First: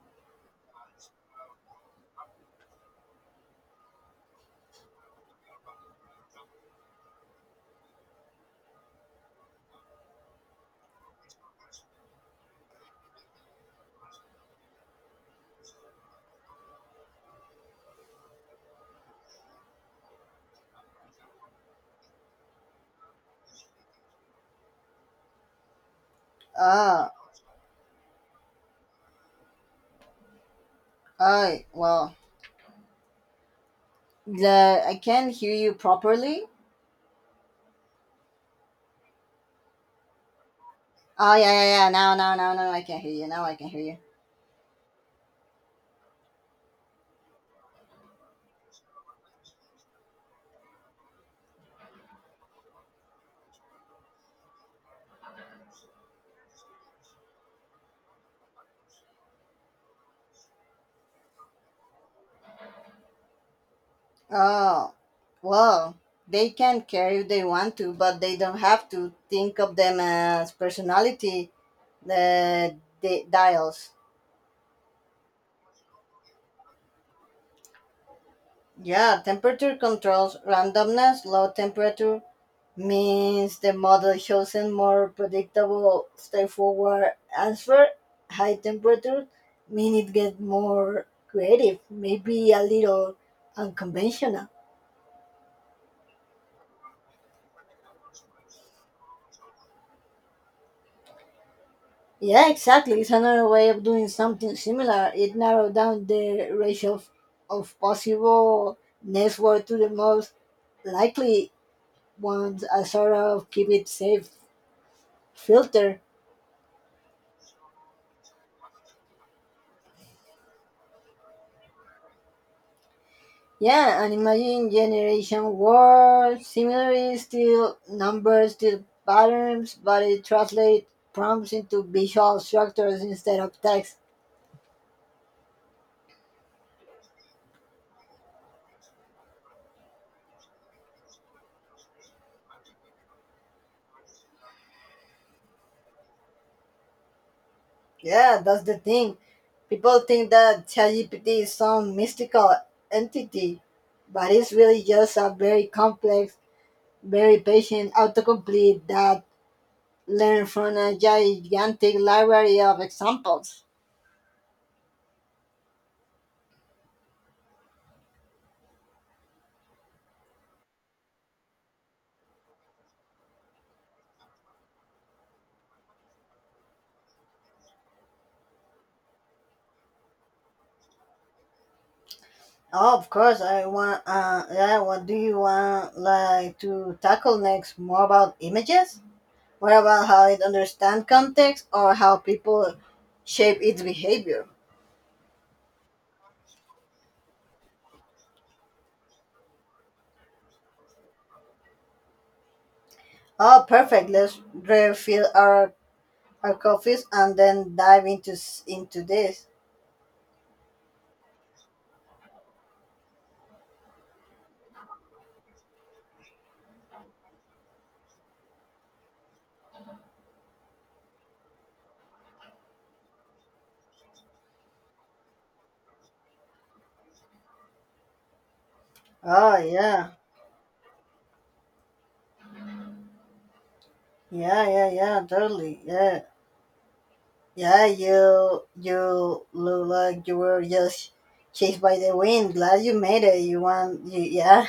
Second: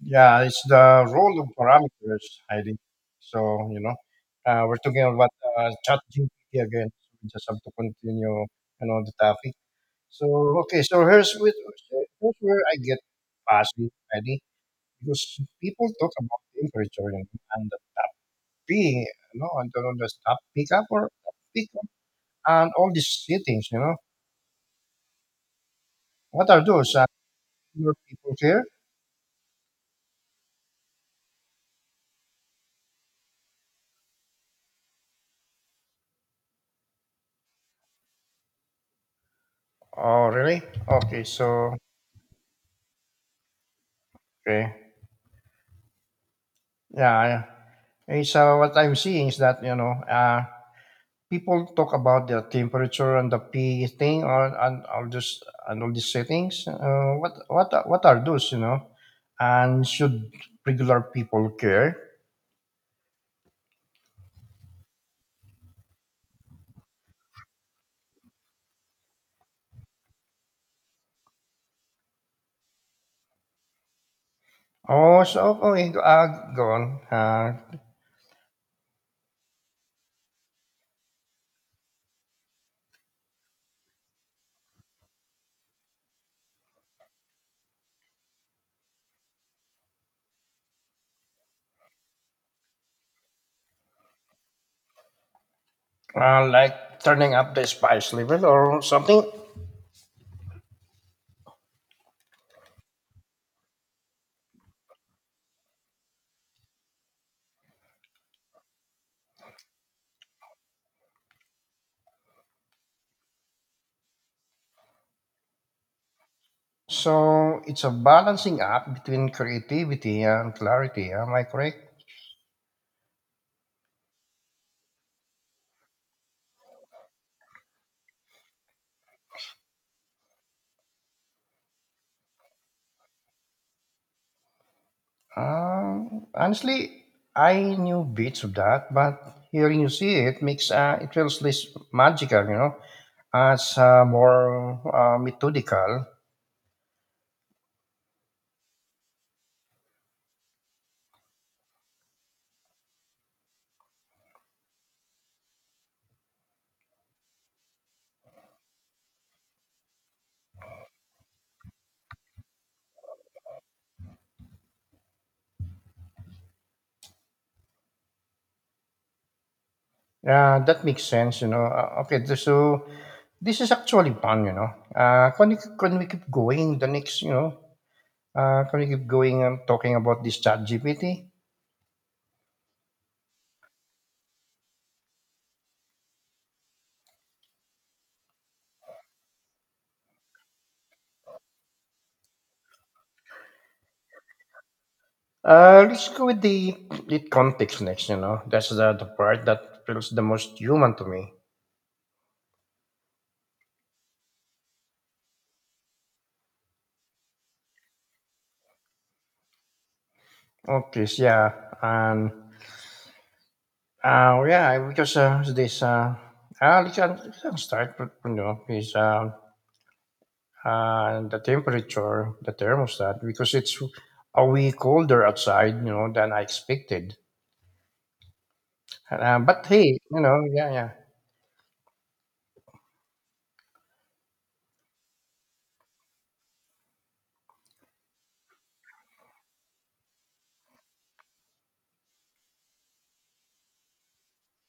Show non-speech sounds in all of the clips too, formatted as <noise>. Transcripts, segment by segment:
Yeah, it's the role of parameters, Heidi. So, you know, we're talking about chat again. We just have to continue, the topic. So, okay, so, here's where I get puzzled, Heidi, because people talk about temperature, and the tap being, and the tap pickup or tap pickup and all these settings, you know. What are those? Ah, Your people here? hi. Well, the I can't hear you properly. Oh, really? Okay, Oh yeah, yeah, so, yeah. Now, I can hear you. Now I can hear you. okay. Yeah, I- it's what I'm seeing is that, people talk about the temperature and the P thing or and all this and all these settings. What are those? You know, and should regular people care? Oh, well, they can care if they want to, but they don't have to think of them as personality the dials. Oh, so okay, go- uh, Go on. Uh, Yeah, temperature controls randomness, low temperature means the model chosen more predictable, straightforward answer. High temperature mean it get more creative, maybe a little unconventional. uh, like turning up the spice level or something. Yeah, exactly. It's another way of doing something similar. It narrowed down the ratio of possible network to the most likely ones, a sort of keep it safe filter. So it's a balancing act between creativity and clarity. Am I correct? Yeah, and imagine generation war similarly still numbers still patterns, but it translates prompts into visual structures instead of text. Honestly, I knew bits of that, but hearing you see it makes it feels less magical, you know, as more methodical. Yeah, that's the thing. People think that ChatGPT is some mystical entity, but it's really just a very complex, very patient autocomplete that learns from a gigantic library of examples. Yeah, that makes sense, you know. So this is actually fun, you know. Can we keep going the next, you know? Can we keep going and talking about this chat GPT? Oh, of course. I want. Yeah. What do you want, like, to tackle next? More about images? What about how it understands context or how people shape its behavior? Let's go with the it context next, you know. That's the part that feels the most human to me. Oh, perfect. Let's refill our coffees and then dive into into this. Okay, so, yeah, and because, uh, you can start with, you know, is the temperature, the thermostat, because it's a way colder outside, you know, than I expected. Oh But hey, yeah, you know, yeah, yeah. yeah, yeah, yeah. Totally. Yeah, yeah. You look like you were just chased by the wind. Glad you made it. You want. You, yeah.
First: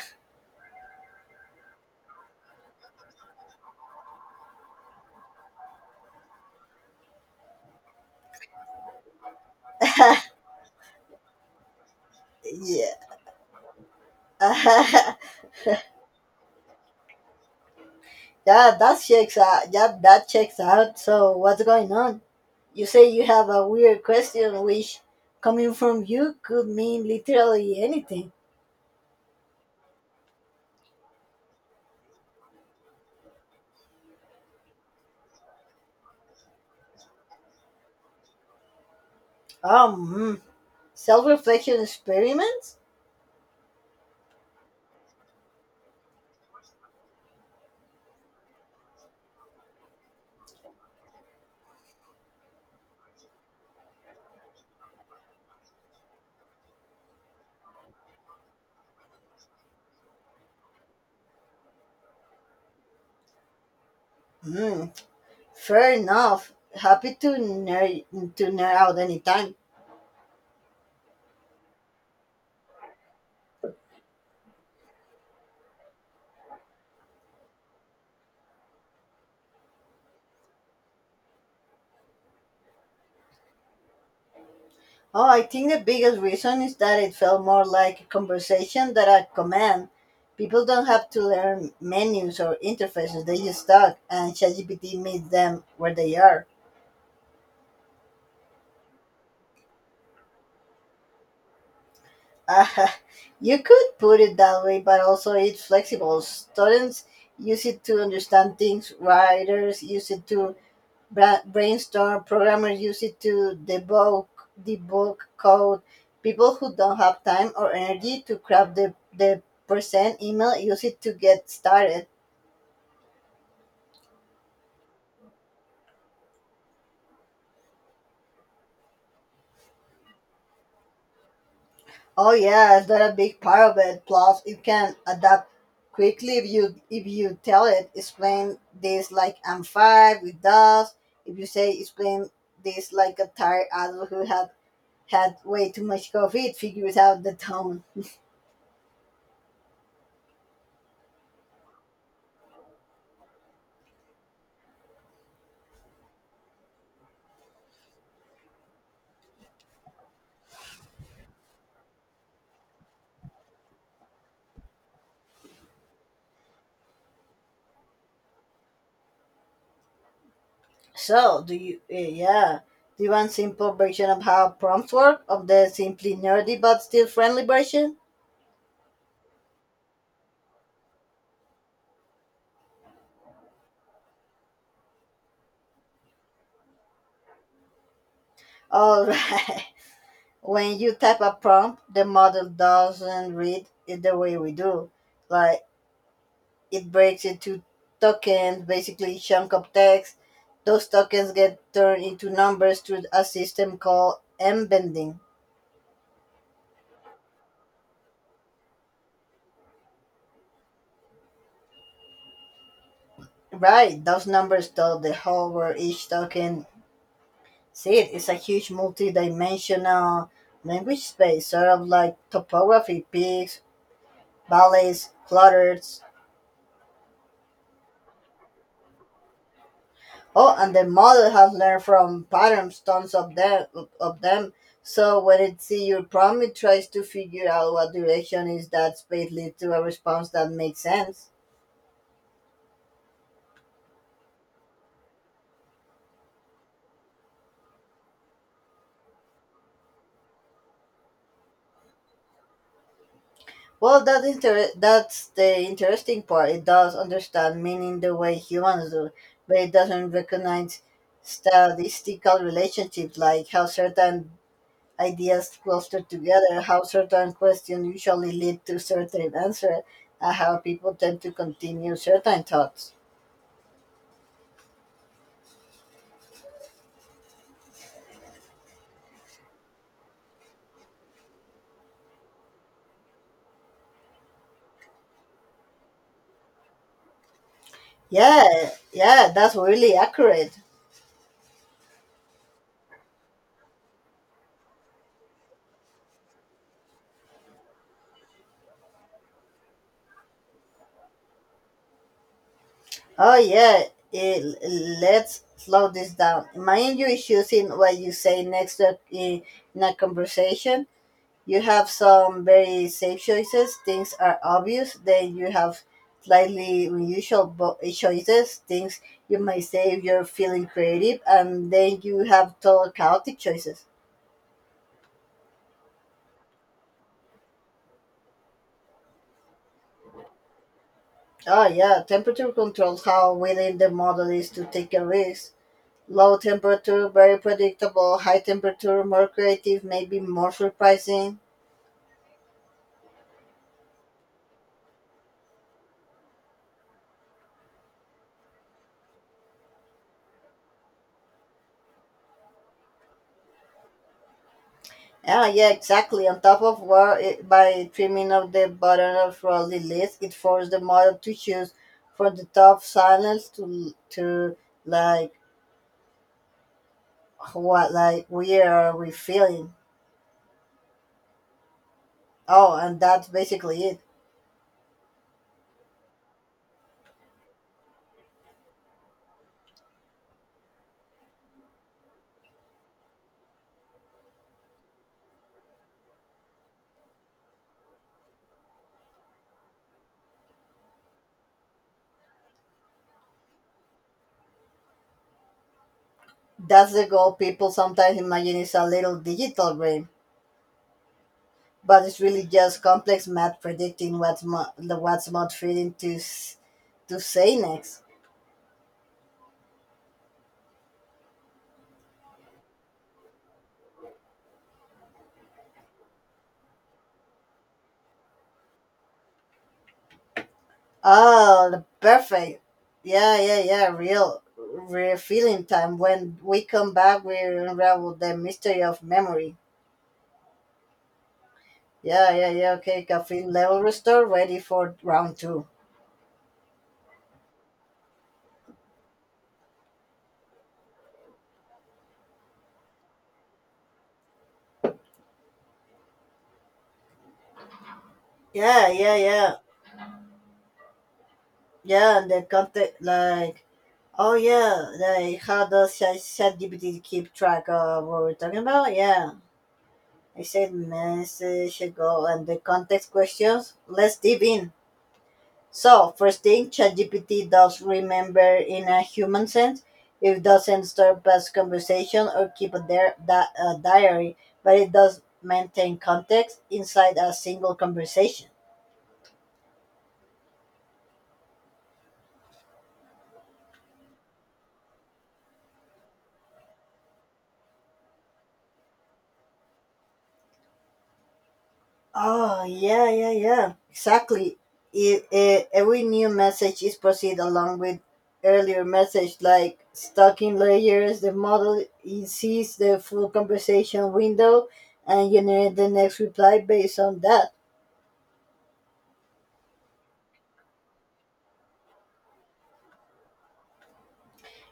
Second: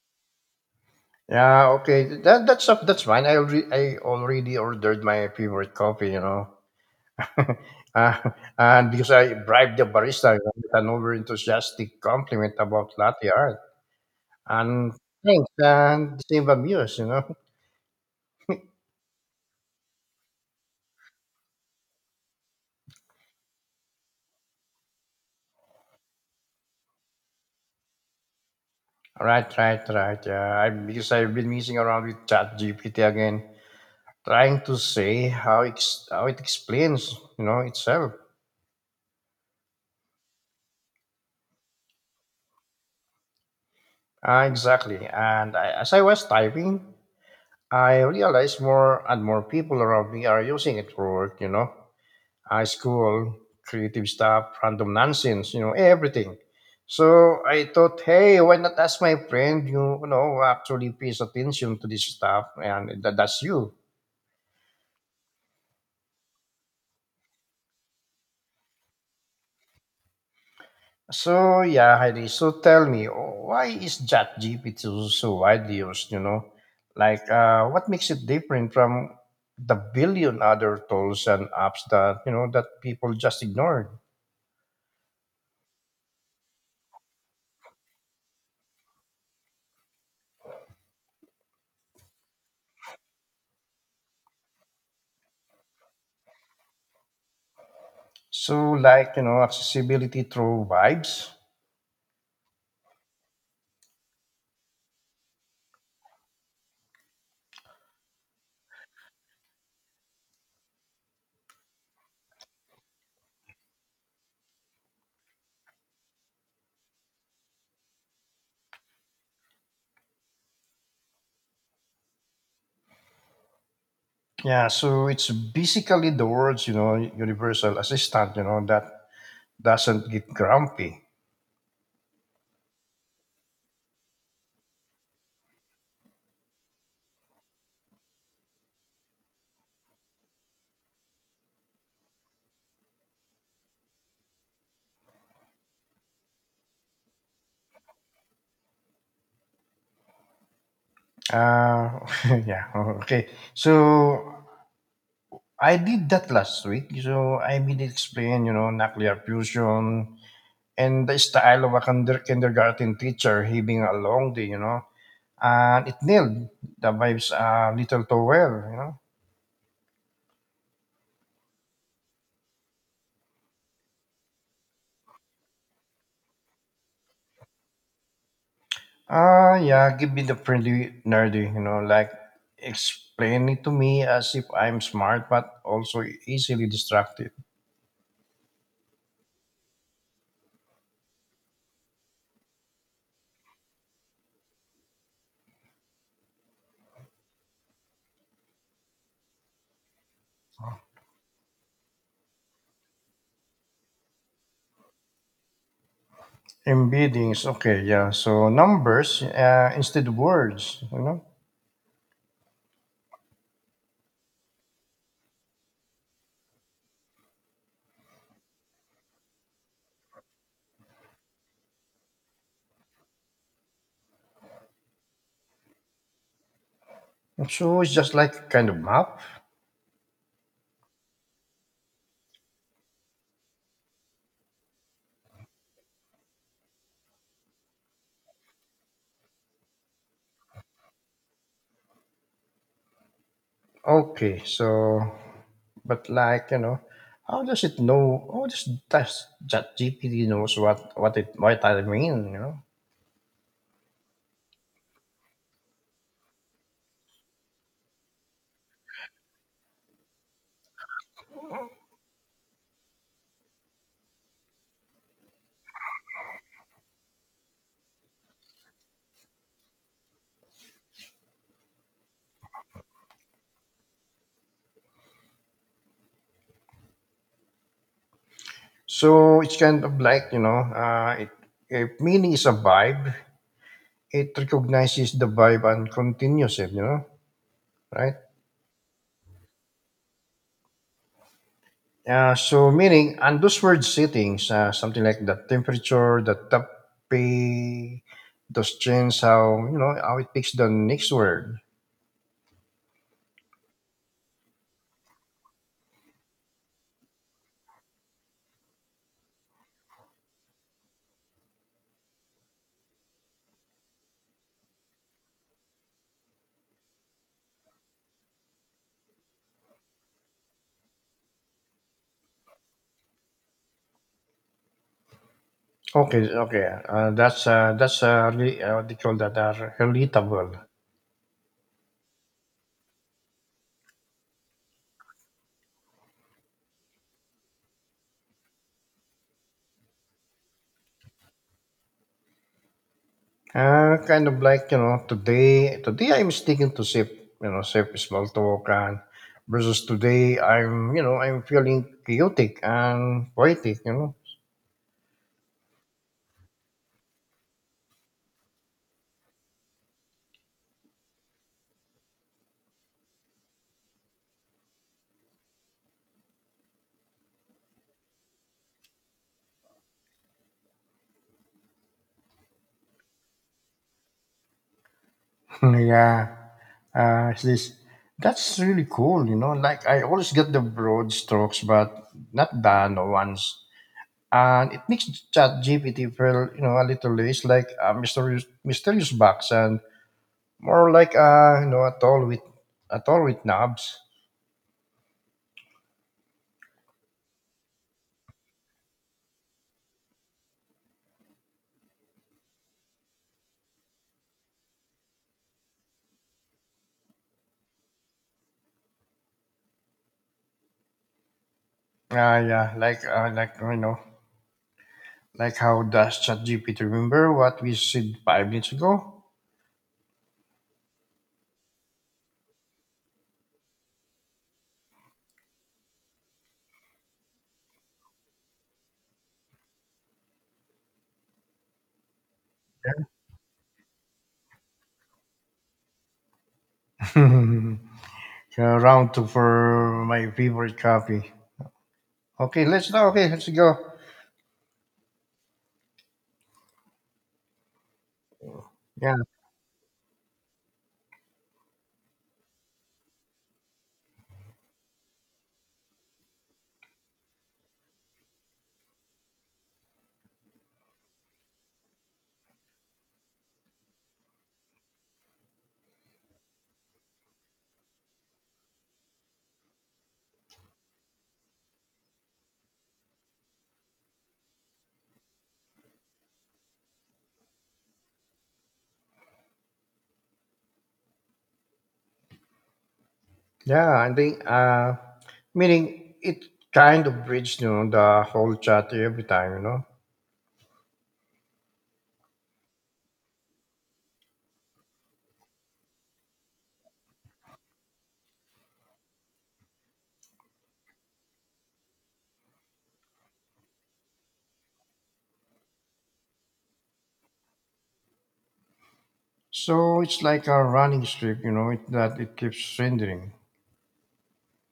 Yeah, okay. That's fine. I already ordered my favorite coffee, you know. <laughs> uh, and because I bribed the barista, <laughs> you know, with an over enthusiastic compliment about yeah. latte art. <laughs> And yeah, thanks, and same amuse, you know. that checks out. Yeah, that checks out. So what's going on? You say you have a weird question, which, coming from you, could mean literally anything. Right, right, right. Yeah, because I've been messing around with ChatGPT again, trying to see how it explains, you know, itself. Hmm. Self-reflection experiments. Exactly. And as I was typing, I realized more and more people around me are using it for work. You know, high school, creative stuff, random nonsense. You know, everything. So I thought, hey, why not ask my friend? You know, who actually pays attention to this stuff, and that's you. Hmm. Fair enough. Happy to nerd out anytime. So yeah, Heidi. So tell me, why is ChatGPT so widely used? You know, like, what makes it different from the billion other tools and apps that, you know, that people just ignored? Oh, I think the biggest reason is that it felt more like a conversation than a command. People don't have to learn menus or interfaces, they just talk, and ChatGPT meets them where they are. So, like, you know, accessibility through vibes. Ah, <laughs> you could put it that way, but also it's flexible. Students use it to understand things, writers use it to brainstorm, programmers use it to debug debug code, people who don't have time or energy to craft the percent email use it to get started. Yeah, so it's basically the words you know, universal assistant. You know, that doesn't get grumpy. Oh yeah, it's not a big part of it, plus it can adapt quickly if you tell it explain this like I'm five with does, if you say explain this like a tired adult who had had way too much coffee, it figures out the tone. <laughs> Yeah. Okay. So I did that last week. So I did explain, you know, nuclear fusion and the style of a kindergarten teacher having a long day, you know. And it nailed the vibes a little too well, you know. So, yeah, do you want simple version of how prompts work, of the simply nerdy but still friendly version? Ah, yeah, give me the friendly nerdy, you know, like, explain it to me as if I'm smart but also easily distracted. All right. <laughs> When you type a prompt, the model doesn't read it the way we do. Like, it breaks into tokens, basically chunk of text. Those tokens get turned into numbers through a system called embedding. Embeddings, okay, yeah. So numbers, instead of words, you know. Right, those numbers tell the whole where each token. See, it is a huge multi-dimensional language space, sort of like topography, peaks, valleys, clutters. So it's just like kind of map. Oh, and the model has learned from patterns, tons of them, of them. So when it sees your problem, it tries to figure out what direction is that space leads to a response that makes sense. Okay, so, but like, you know, how does it know? How does ChatGPT knows what it, what I mean? You know, Well, that's the interesting part. It does understand meaning the way humans do, but it doesn't recognize statistical relationships like how certain ideas clustered together, how certain questions usually lead to certain answers, and how people tend to continue certain thoughts. so it's kind of like, you know, it if meaning is a vibe, it recognizes the vibe and continues it. You know, right? Yeah, yeah, that's really accurate. So meaning and those word settings, something like the temperature, the topic, those change, how you know, how it picks the next word. Oh, yeah, eh, l- let's slow this down. Imagine you is using what you say next in a conversation. You have some very safe choices, things are obvious. Then you have slightly unusual choices, things you might say if you're feeling creative. And then you have total chaotic choices. Okay, okay. That's really what they call that, relatable. Oh, yeah, temperature controls how willing the model is to take a risk. Low temperature, very predictable. High temperature, more creative, maybe more surprising. Kind of like, you know, today. Today I'm sticking to safe, you know, safe small talk, and versus today I'm, you know, I'm feeling chaotic and poetic. You know. Yeah, yeah, exactly. On top of where it, by trimming off the bottom of Raleigh list, it forced the model to choose from the top silence to like what like we are we feeling. Oh, and that's basically it. <laughs> yeah. It's this that's really cool. You know, like, I always get the broad strokes, but not the no ones. And it makes Chat GPT feel, you know, a little less like a mysterious, mysterious box and more like, you know, a doll with knobs. That's the goal. People sometimes imagine it's a little digital brain, but it's really just complex math predicting what's mo- the what's not fitting to say next. Yeah, like, you know, like, how does ChatGPT remember what we said five minutes ago? Oh, the perfect. Yeah, yeah, yeah. Real, real feeling time. When we come back, we unravel the mystery of memory. Yeah, yeah, yeah. Okay, caffeine level restore. Ready for round two. <laughs> Yeah, round two for my favorite coffee. Okay, let's now. Okay, let's go. Yeah, Yeah, yeah, yeah, yeah. And the content, like, oh yeah, like how does ChatGPT keep track of what we're talking about? Yeah, I said message ago, and the context questions. Let's deep in. So, first thing, ChatGPT does remember in a human sense. It doesn't store past conversation or keep a diary, but it does maintain context inside a single conversation. yeah. I think, meaning it kind of breeds, you know, the whole chat every time, you know. Oh, yeah, yeah, yeah. Exactly. Every new message is proceed along with earlier message, like stacking layers. The model it sees the full conversation window and generate the next reply based on that. So it's like a running strip, you know, that it keeps rendering.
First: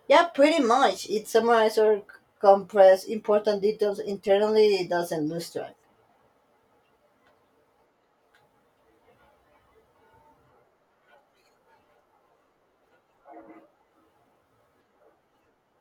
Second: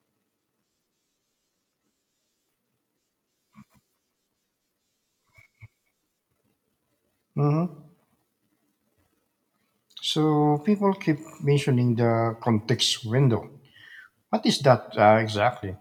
Yeah, pretty much. It summarizes or compresses important details internally. It doesn't lose track. Mm-hmm. So people keep mentioning the context window. What is that, exactly?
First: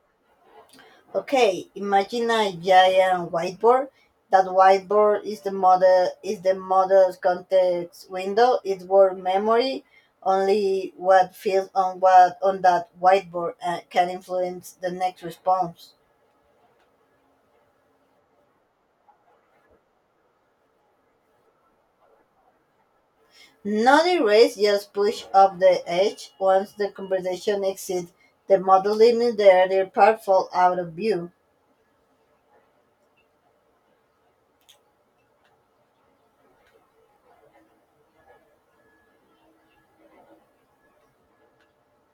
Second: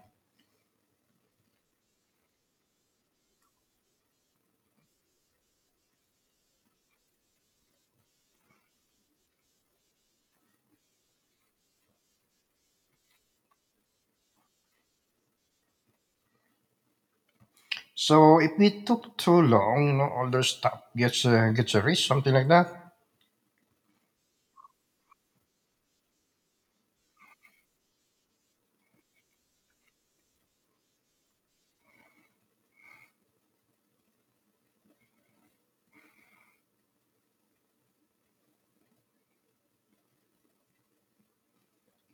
Okay, imagine a giant whiteboard. That whiteboard is the model's context window. It's word memory. Only what feels on what on that whiteboard can influence the next response. So if we took too long, you know, all the stuff gets, gets a reach, something like that. Not erase, just push up the edge. Once the conversation exceeds the model limit, the earlier part falls out of view.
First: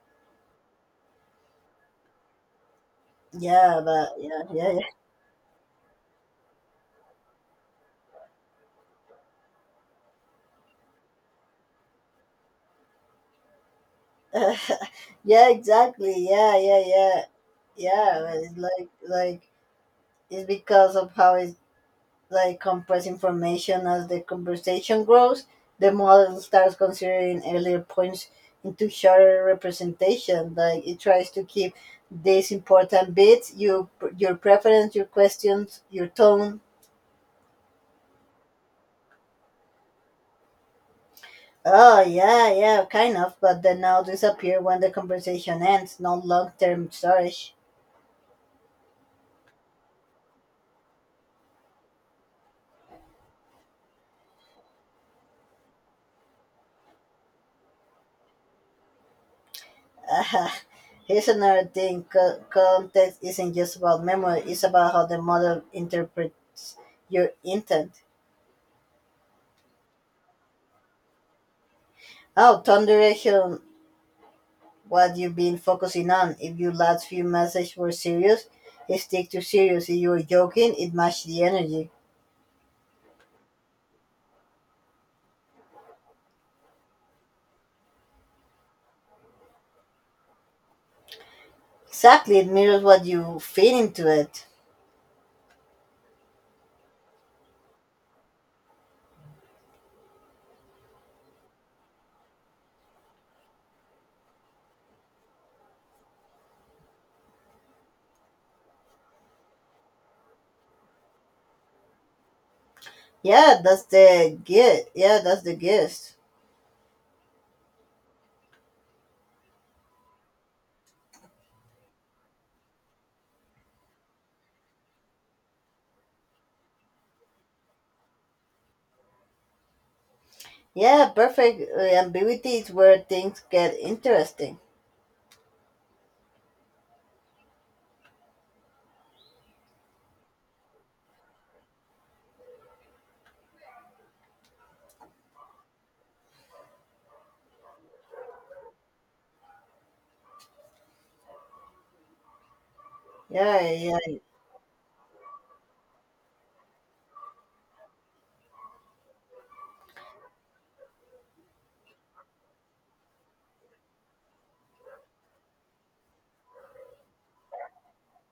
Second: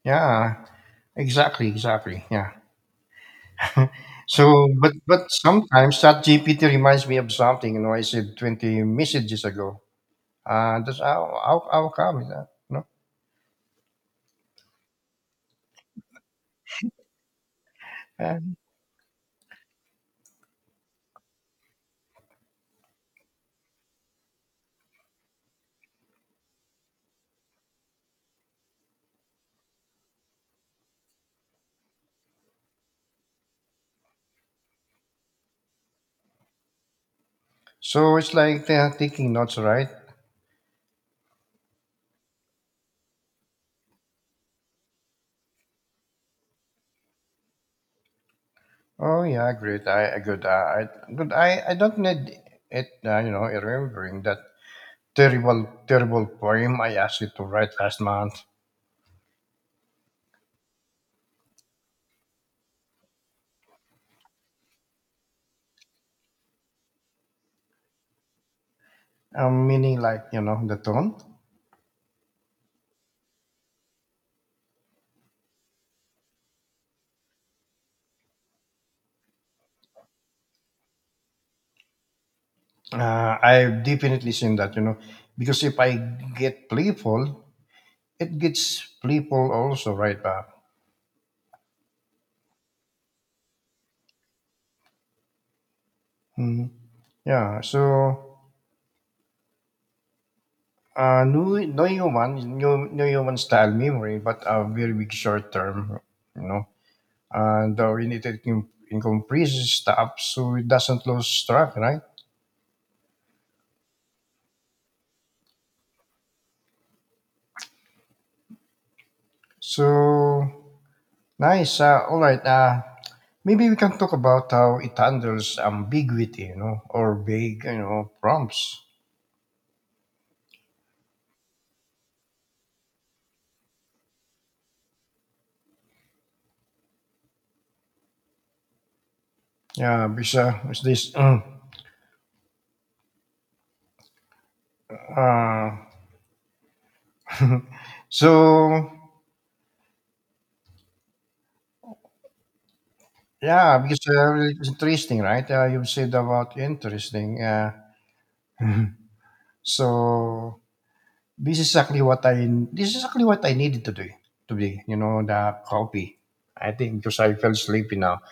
Yeah, exactly, exactly. Yeah. Yeah, So, yeah, but sometimes that GPT reminds me of something. You know, I said 20 messages ago. That's how come is that? No. yeah, <laughs> yeah, exactly. Yeah, yeah, yeah, yeah. Yeah. But it's like it's because of how it like compress information as the conversation grows. The model starts considering earlier points into shorter representation. Like, it tries to keep these important bits: you, your preference, your questions, your tone. So it's like they are taking notes, right? Oh yeah, yeah, kind of. But they now disappear when the conversation ends. No long-term storage. Oh yeah, great. I- good. I- good. I don't need it. You know, remembering that terrible, terrible poem I asked you to write last month. Uh, <laughs> Here's another thing, context isn't just about memory, it's about how the model interprets your intent. Meaning, like, you know, the tone. Oh, turn direction on what you've been focusing on. If your last few messages were serious, stick to serious. If you were joking, it matched the energy. I've definitely seen that. You know, because if I get playful, it gets playful also right back. Exactly, it mirrors what you feed into it. Mhm. Yeah. So. No human style memory, but a very big short term, you know. And we need to increase staff so it doesn't lose track, right? Yeah, that's the gift. Yeah, that's the gift. So nice. All right. Maybe we can talk about how it handles ambiguity, you know, or vague, you know, prompts. Yeah, perfect. Ambiguity is where things get interesting. Yeah, because, what's this? Uh, <laughs> so Yeah, yeah, because, yeah. It's interesting, right? You said about interesting. <laughs> So this is exactly what I needed to do today. You know, the coffee. I think because I fell sleepy now.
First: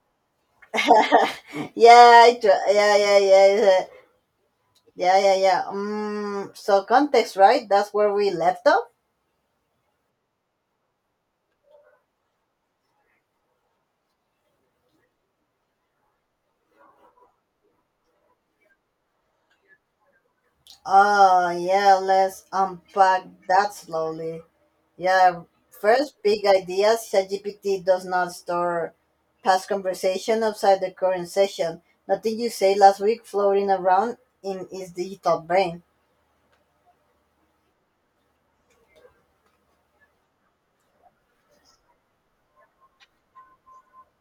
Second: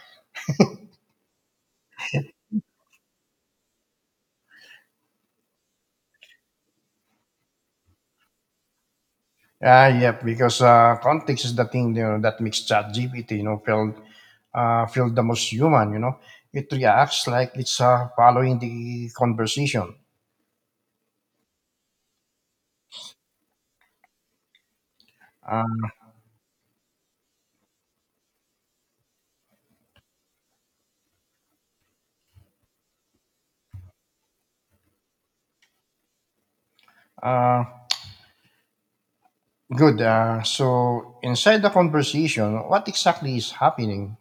<laughs> yeah, yeah, yeah, yeah, yeah, yeah, yeah. So context, right? That's where we left off. Yep. Because, context is the thing, you know, that makes ChatGPT, you know, feel, feel the most human. You know, it reacts like it's, following the conversation. Oh, yeah. Let's unpack that slowly. Yeah. Uh, First, big ideas. ChatGPT does not store past conversation outside the current session. Nothing you say last week floating around in its digital brain. uh, good. So inside the conversation, what exactly is happening?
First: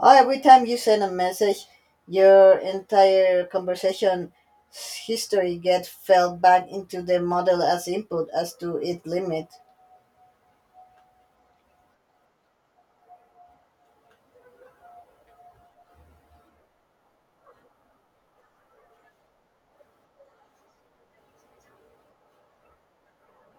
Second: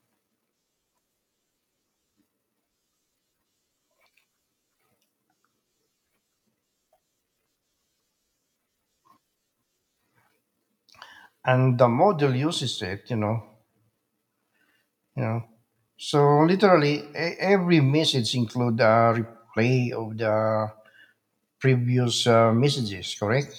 Oh, every time you send a message, your entire conversation history gets fed back into the model as input as to its limit. And the model uses it. You know, so literally, every message include a replay of the previous, messages. Correct?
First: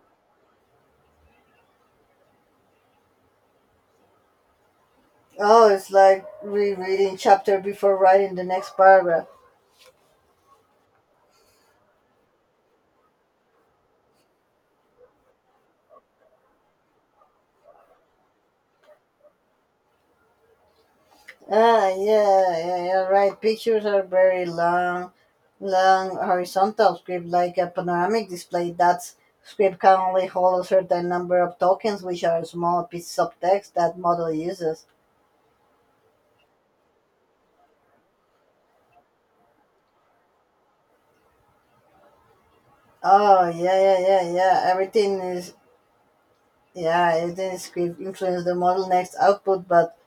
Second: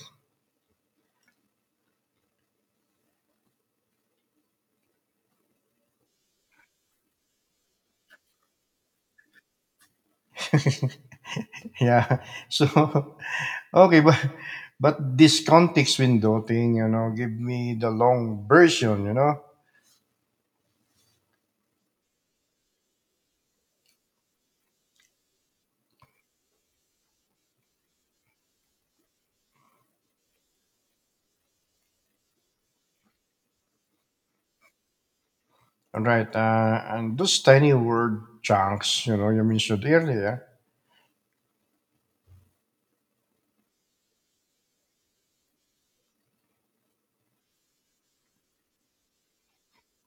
Oh, it's like rereading chapter before writing the next paragraph. <laughs> Yeah. So <laughs> okay, but this context window thing, you know, give me the long version. You know, Ah, yeah, yeah, yeah, right. Pictures are very long, long horizontal script, like a panoramic display. That script can only hold a certain number of tokens, which are small pieces of text that model uses. right? And those tiny word chunks, you know, you mentioned earlier. Oh yeah, yeah, yeah, yeah. Everything is yeah, everything is script influence the model next output, but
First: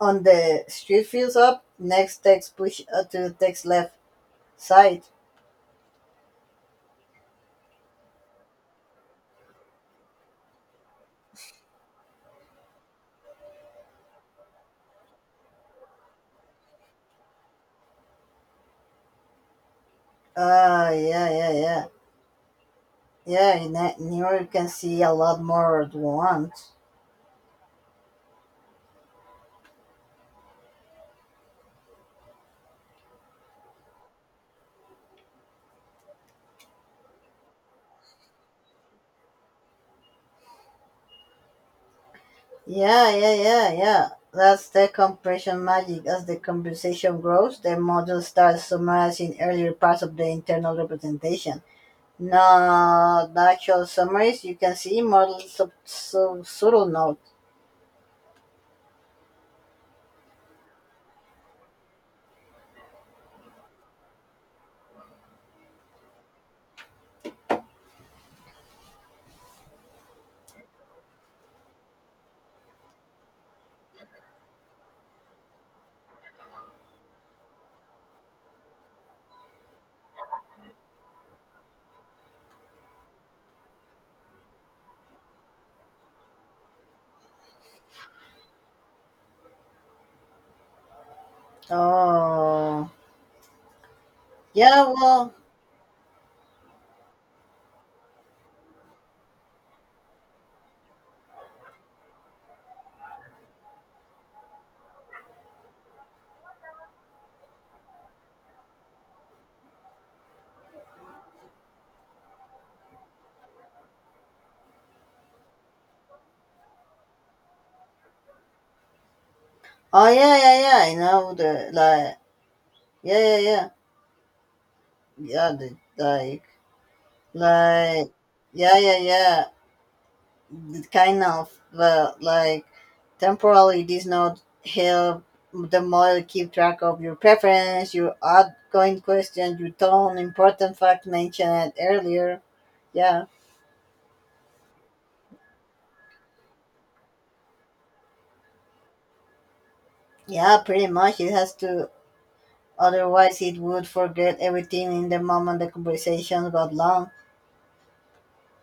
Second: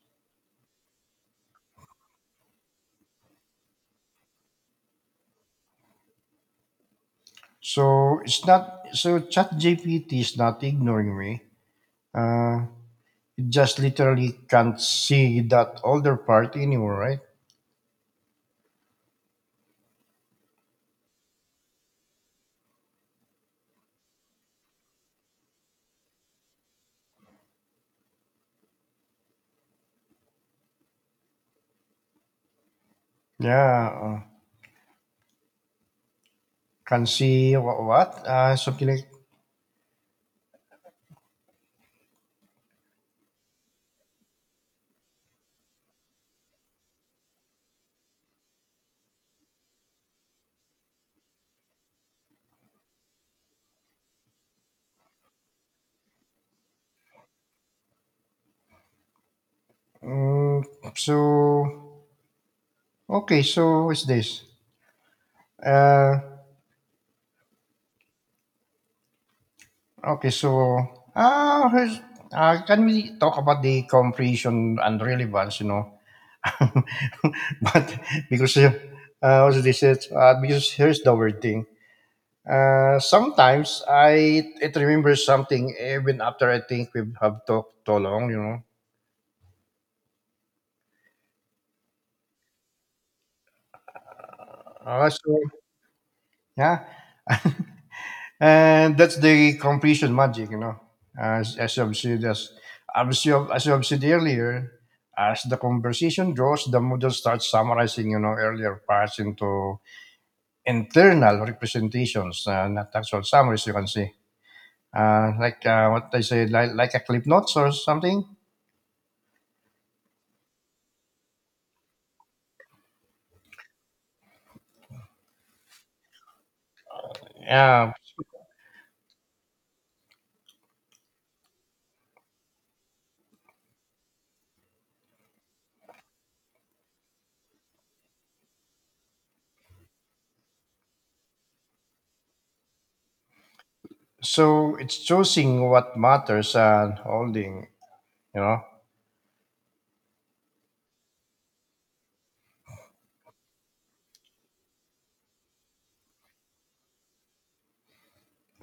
on the street fields up, next text push to the text left side. So it's not, so ChatGPT is not ignoring me. Uh, it just literally can't see that older part anymore, right? Ah yeah, yeah, yeah. Yeah, in that mirror you can see a lot more at once. Yeah, can see what, what? Something like Yeah, yeah, yeah, yeah. That's the compression magic. As the conversation grows, the model starts summarizing earlier parts of the internal representation. No, natural summaries, you can see models note. mm, so. Okay, so what's this? Uh, okay, so uh, here's, can we talk about the comprehension and relevance? You know, <laughs> but because, what's this is because here's the weird thing. Sometimes I it remembers something even after I think we have talked too long. You know. Oh, yeah, Uh, well, so yeah. And that's the completion magic, you know. As as I've said, as as I've said earlier, as the conversation goes, the model starts summarizing, you know, earlier parts into internal representations, not actual summaries. You can see, what I said, like a clip notes or something. oh, yeah, yeah, yeah, I know the, like, yeah, yeah, yeah, yeah, the, Yeah. like, yeah, yeah, yeah, the kind of, well, like, temporarily this note help the model keep track of your preference, your outgoing question, your tone, important fact mentioned earlier. Yeah. So it's choosing what matters and holding, you know. Yeah, pretty much. It has to. Otherwise, it would forget everything in the moment the conversation got long.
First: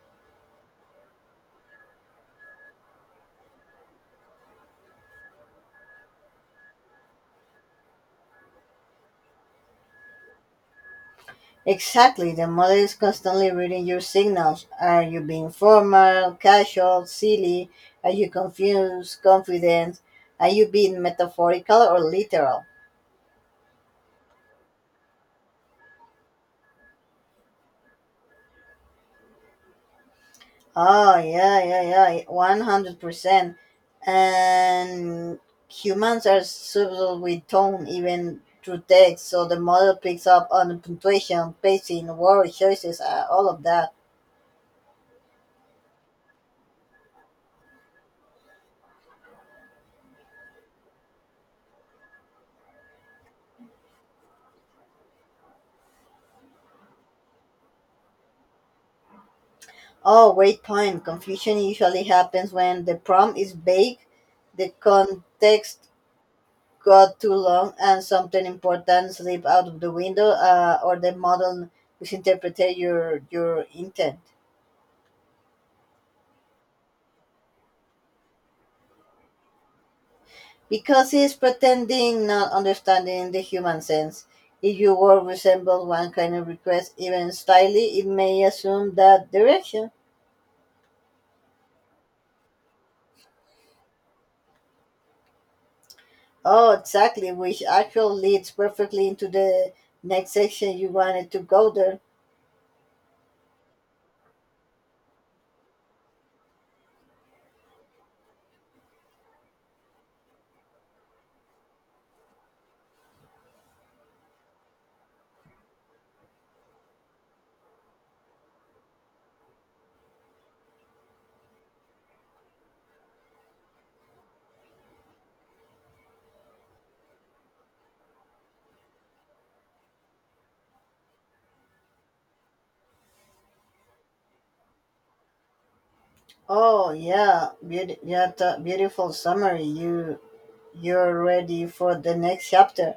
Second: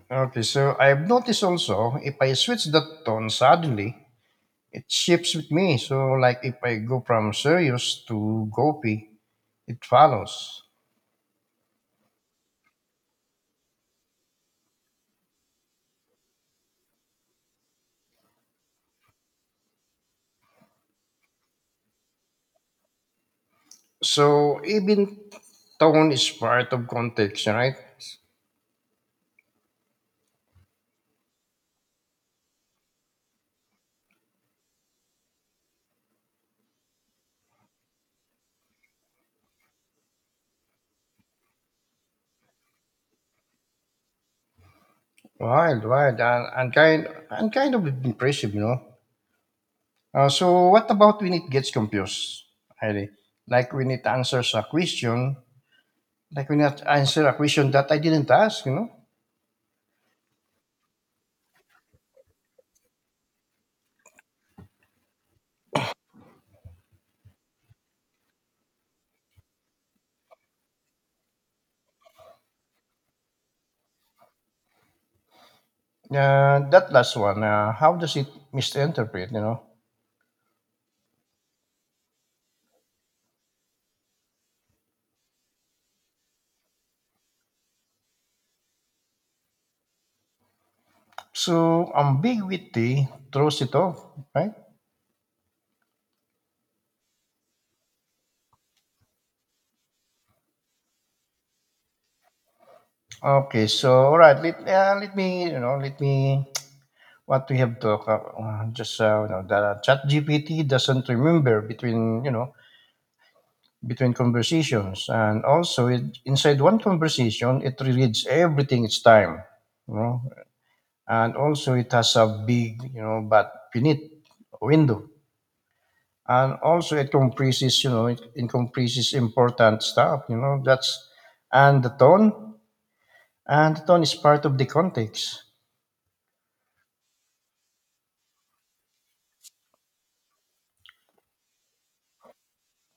Okay, so I've noticed also if I switch the tone suddenly, it shifts with me. So, like if I go from serious to goofy, it follows. Exactly, the model is constantly reading your signals. Are you being formal, casual, silly? Are you confused, confident? Are you being metaphorical or literal? So, even tone is part of context, right? Oh, yeah, yeah, yeah, 100%. And humans are subtle with tone, even through text, so the model picks up on punctuation, pacing, word choices, all of that. Wild, and kind of impressive, you know. So, what about when it gets confused, Heidi? Like when it answers a question, like when it answers a question that I didn't ask, you know. Oh, great point. Confusion usually happens when the prompt is vague, the context got too long, and something important slipped out of the window, or the model misinterpreted your intent. That last one, how does it misinterpret, you know? Because it's pretending not understanding the human sense. If your word resembles one kind of request, even slightly, it may assume that direction. So, ambiguity throws it off, right? Oh, exactly, which actually leads perfectly into the next section you wanted to go there. Okay, so, all right, let me, you know, let me what we have talked about. Just you know, the Chat GPT doesn't remember between, you know, between conversations, and also it, inside one conversation, it reads everything each time, you know, and also it has a big, you know, but finite window, and also it comprises, you know, it comprises important stuff, you know, that's, and the tone and the tone is part of the context. Oh yeah, yeah, beautiful summary. You're ready for the next chapter.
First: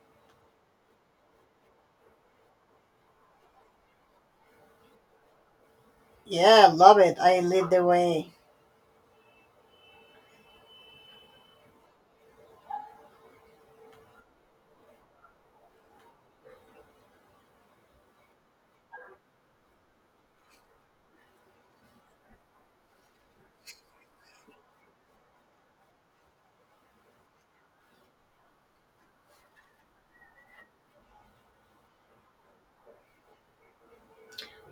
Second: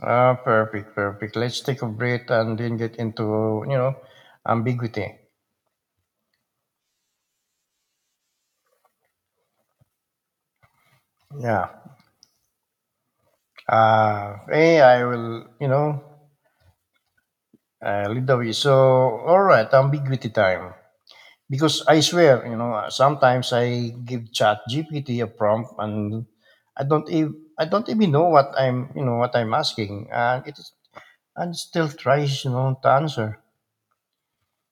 Ah, perfect, perfect. Let's take a breath and then get into, you know, ambiguity. Yeah, love it. I lead the way. Yeah. Hey, I will, you know, lead the way. So, all right, ambiguity time. Because I swear, you know, sometimes I give Chat GPT a prompt and I don't even know what I'm, you know, what I'm asking, and it still tries, you know, to answer.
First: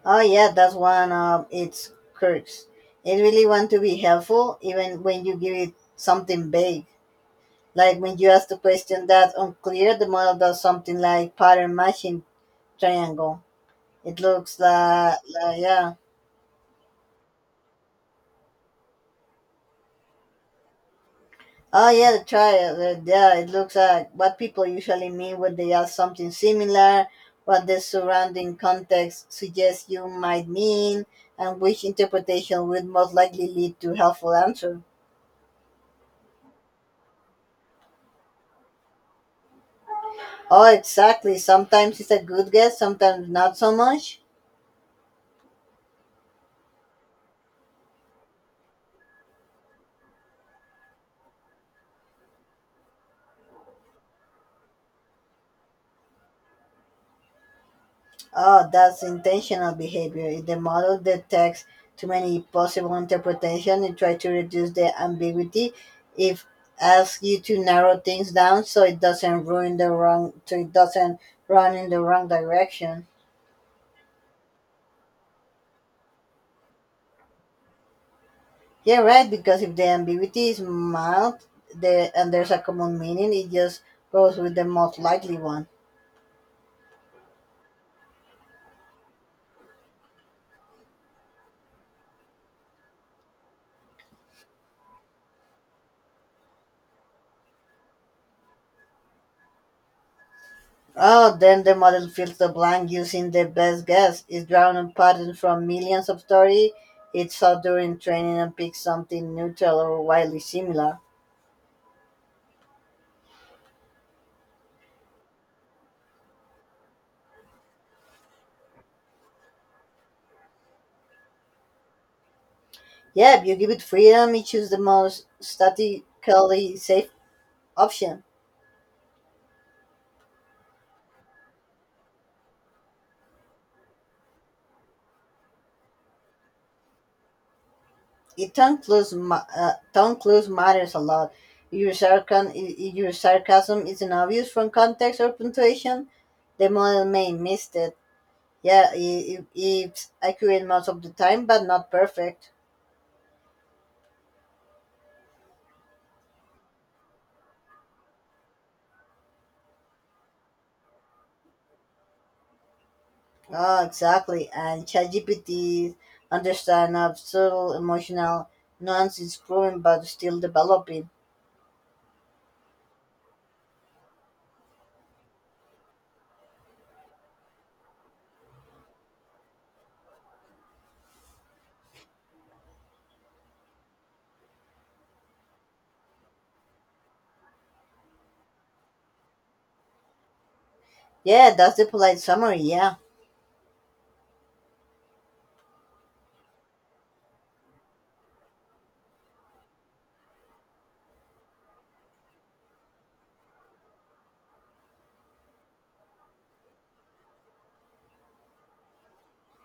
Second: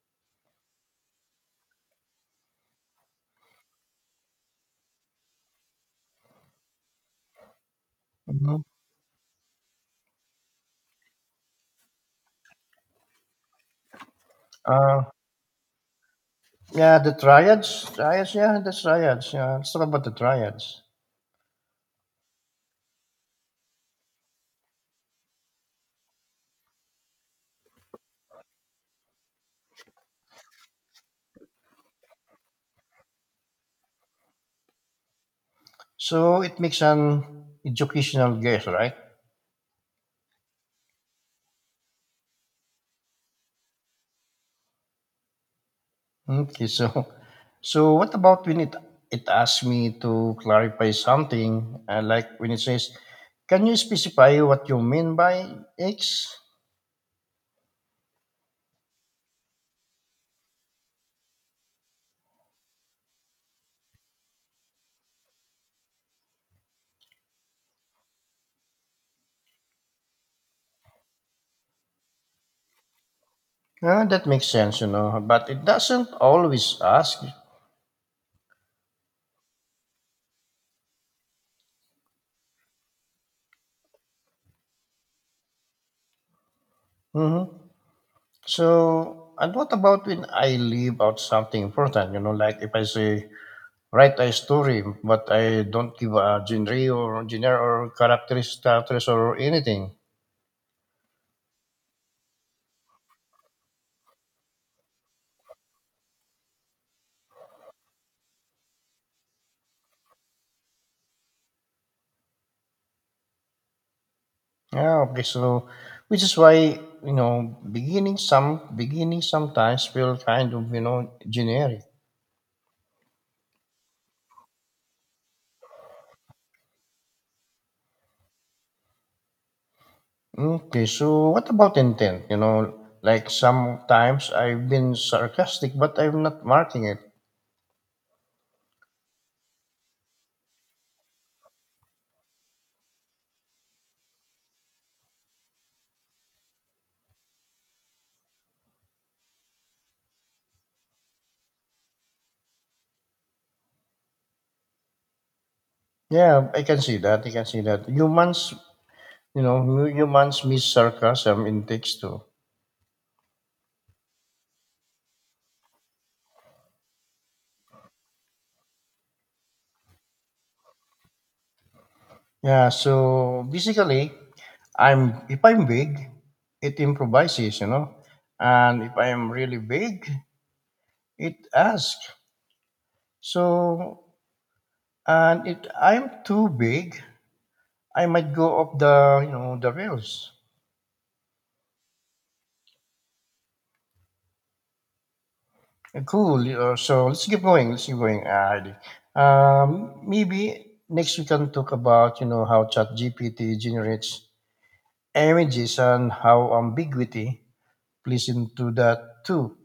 Oh yeah, that's one of its quirks. It really want to be helpful even when you give it something vague. Like when you ask a Mhm. question that's unclear, the model does something like pattern matching triangle. It looks Uh, like yeah. yeah, the triads, triads, yeah, the triads. Yeah, let's talk about the triads. Oh yeah, try it. Yeah, it looks like what people usually mean when they ask something similar, what the surrounding context suggests you might mean, and which interpretation would most likely lead to helpful answer. So it makes an educational guess, right? Oh, exactly. Sometimes it's a good guess, sometimes not so much. Okay, so <laughs> so what about when it asks me to clarify something, like when it says, "Can you specify what you mean by X?" Oh, that's intentional behavior. If the model detects too many possible interpretations, it tries to reduce the ambiguity. If asks you to narrow things down so it doesn't ruin the wrong, so it doesn't run in the wrong direction. That makes sense, you know, but it doesn't always ask. Yeah, right. Because if the ambiguity is mild, the and there's a common meaning, it just goes with the most likely one. hmm So, and what about when I leave out something important, you know, like if I say, write a story, but I don't give a genre or characters or anything. Oh, then the model fills the blank using the best guess. It draws on patterns from millions of stories it saw during training and picks something neutral or wildly similar. Yeah, okay, so which is why, you know, beginning sometimes feel kind of, you know, generic. Yeah, if you give it freedom, it chooses the most statistically safe option. Okay, so what about intent? You know, like sometimes I've been sarcastic, but I'm not marking it. It tongue clues, tongue clues matters a lot. If your sarcasm isn't obvious from context or punctuation, the model may miss it. Yeah, it's accurate most of the time, but not perfect. Yeah, I can see that. I can see that. Humans, you know, humans miss sarcasm in text too. Oh, exactly. And ChatGPT understand of subtle emotional nuance is growing but still developing. Yeah, so basically, I'm if I'm big, it improvises, you know, and if I'm really big, it asks. So, and if I'm too big, I might go off the, you know, the rails. Yeah, that's the polite summary. Yeah, Cool. So let's keep going. Let's keep going. Heidi. Maybe next we can talk about, you know, how ChatGPT generates images and how ambiguity plays into that too.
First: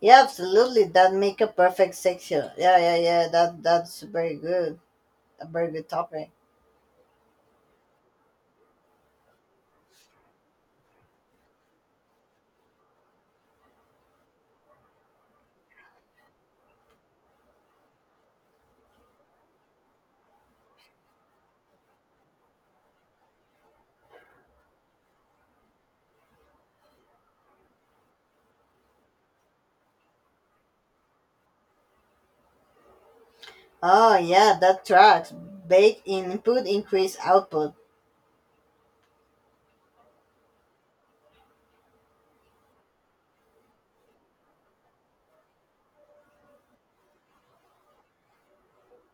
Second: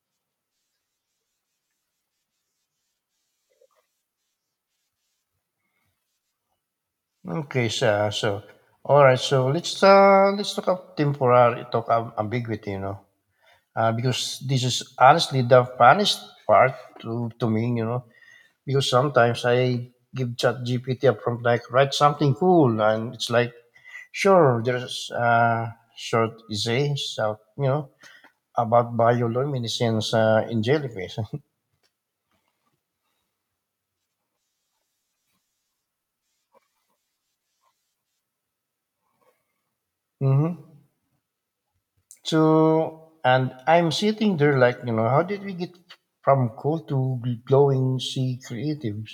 yeah, absolutely. That make a perfect section. Yeah, yeah, yeah. That's very good. A very good topic. Okay, so all right. So let's talk about temporary talk of ambiguity. You know, because this is honestly the funniest part to me. You know, because sometimes I give Chat GPT a prompt like write something cool, and it's like, sure, there's a short essay, so, you know, about bioluminescence in jellyfish. Oh yeah, that tracks. Bake input increase output. <laughs> hmm So, and I'm sitting there like, you know, how did we get from cool to glowing sea creatives?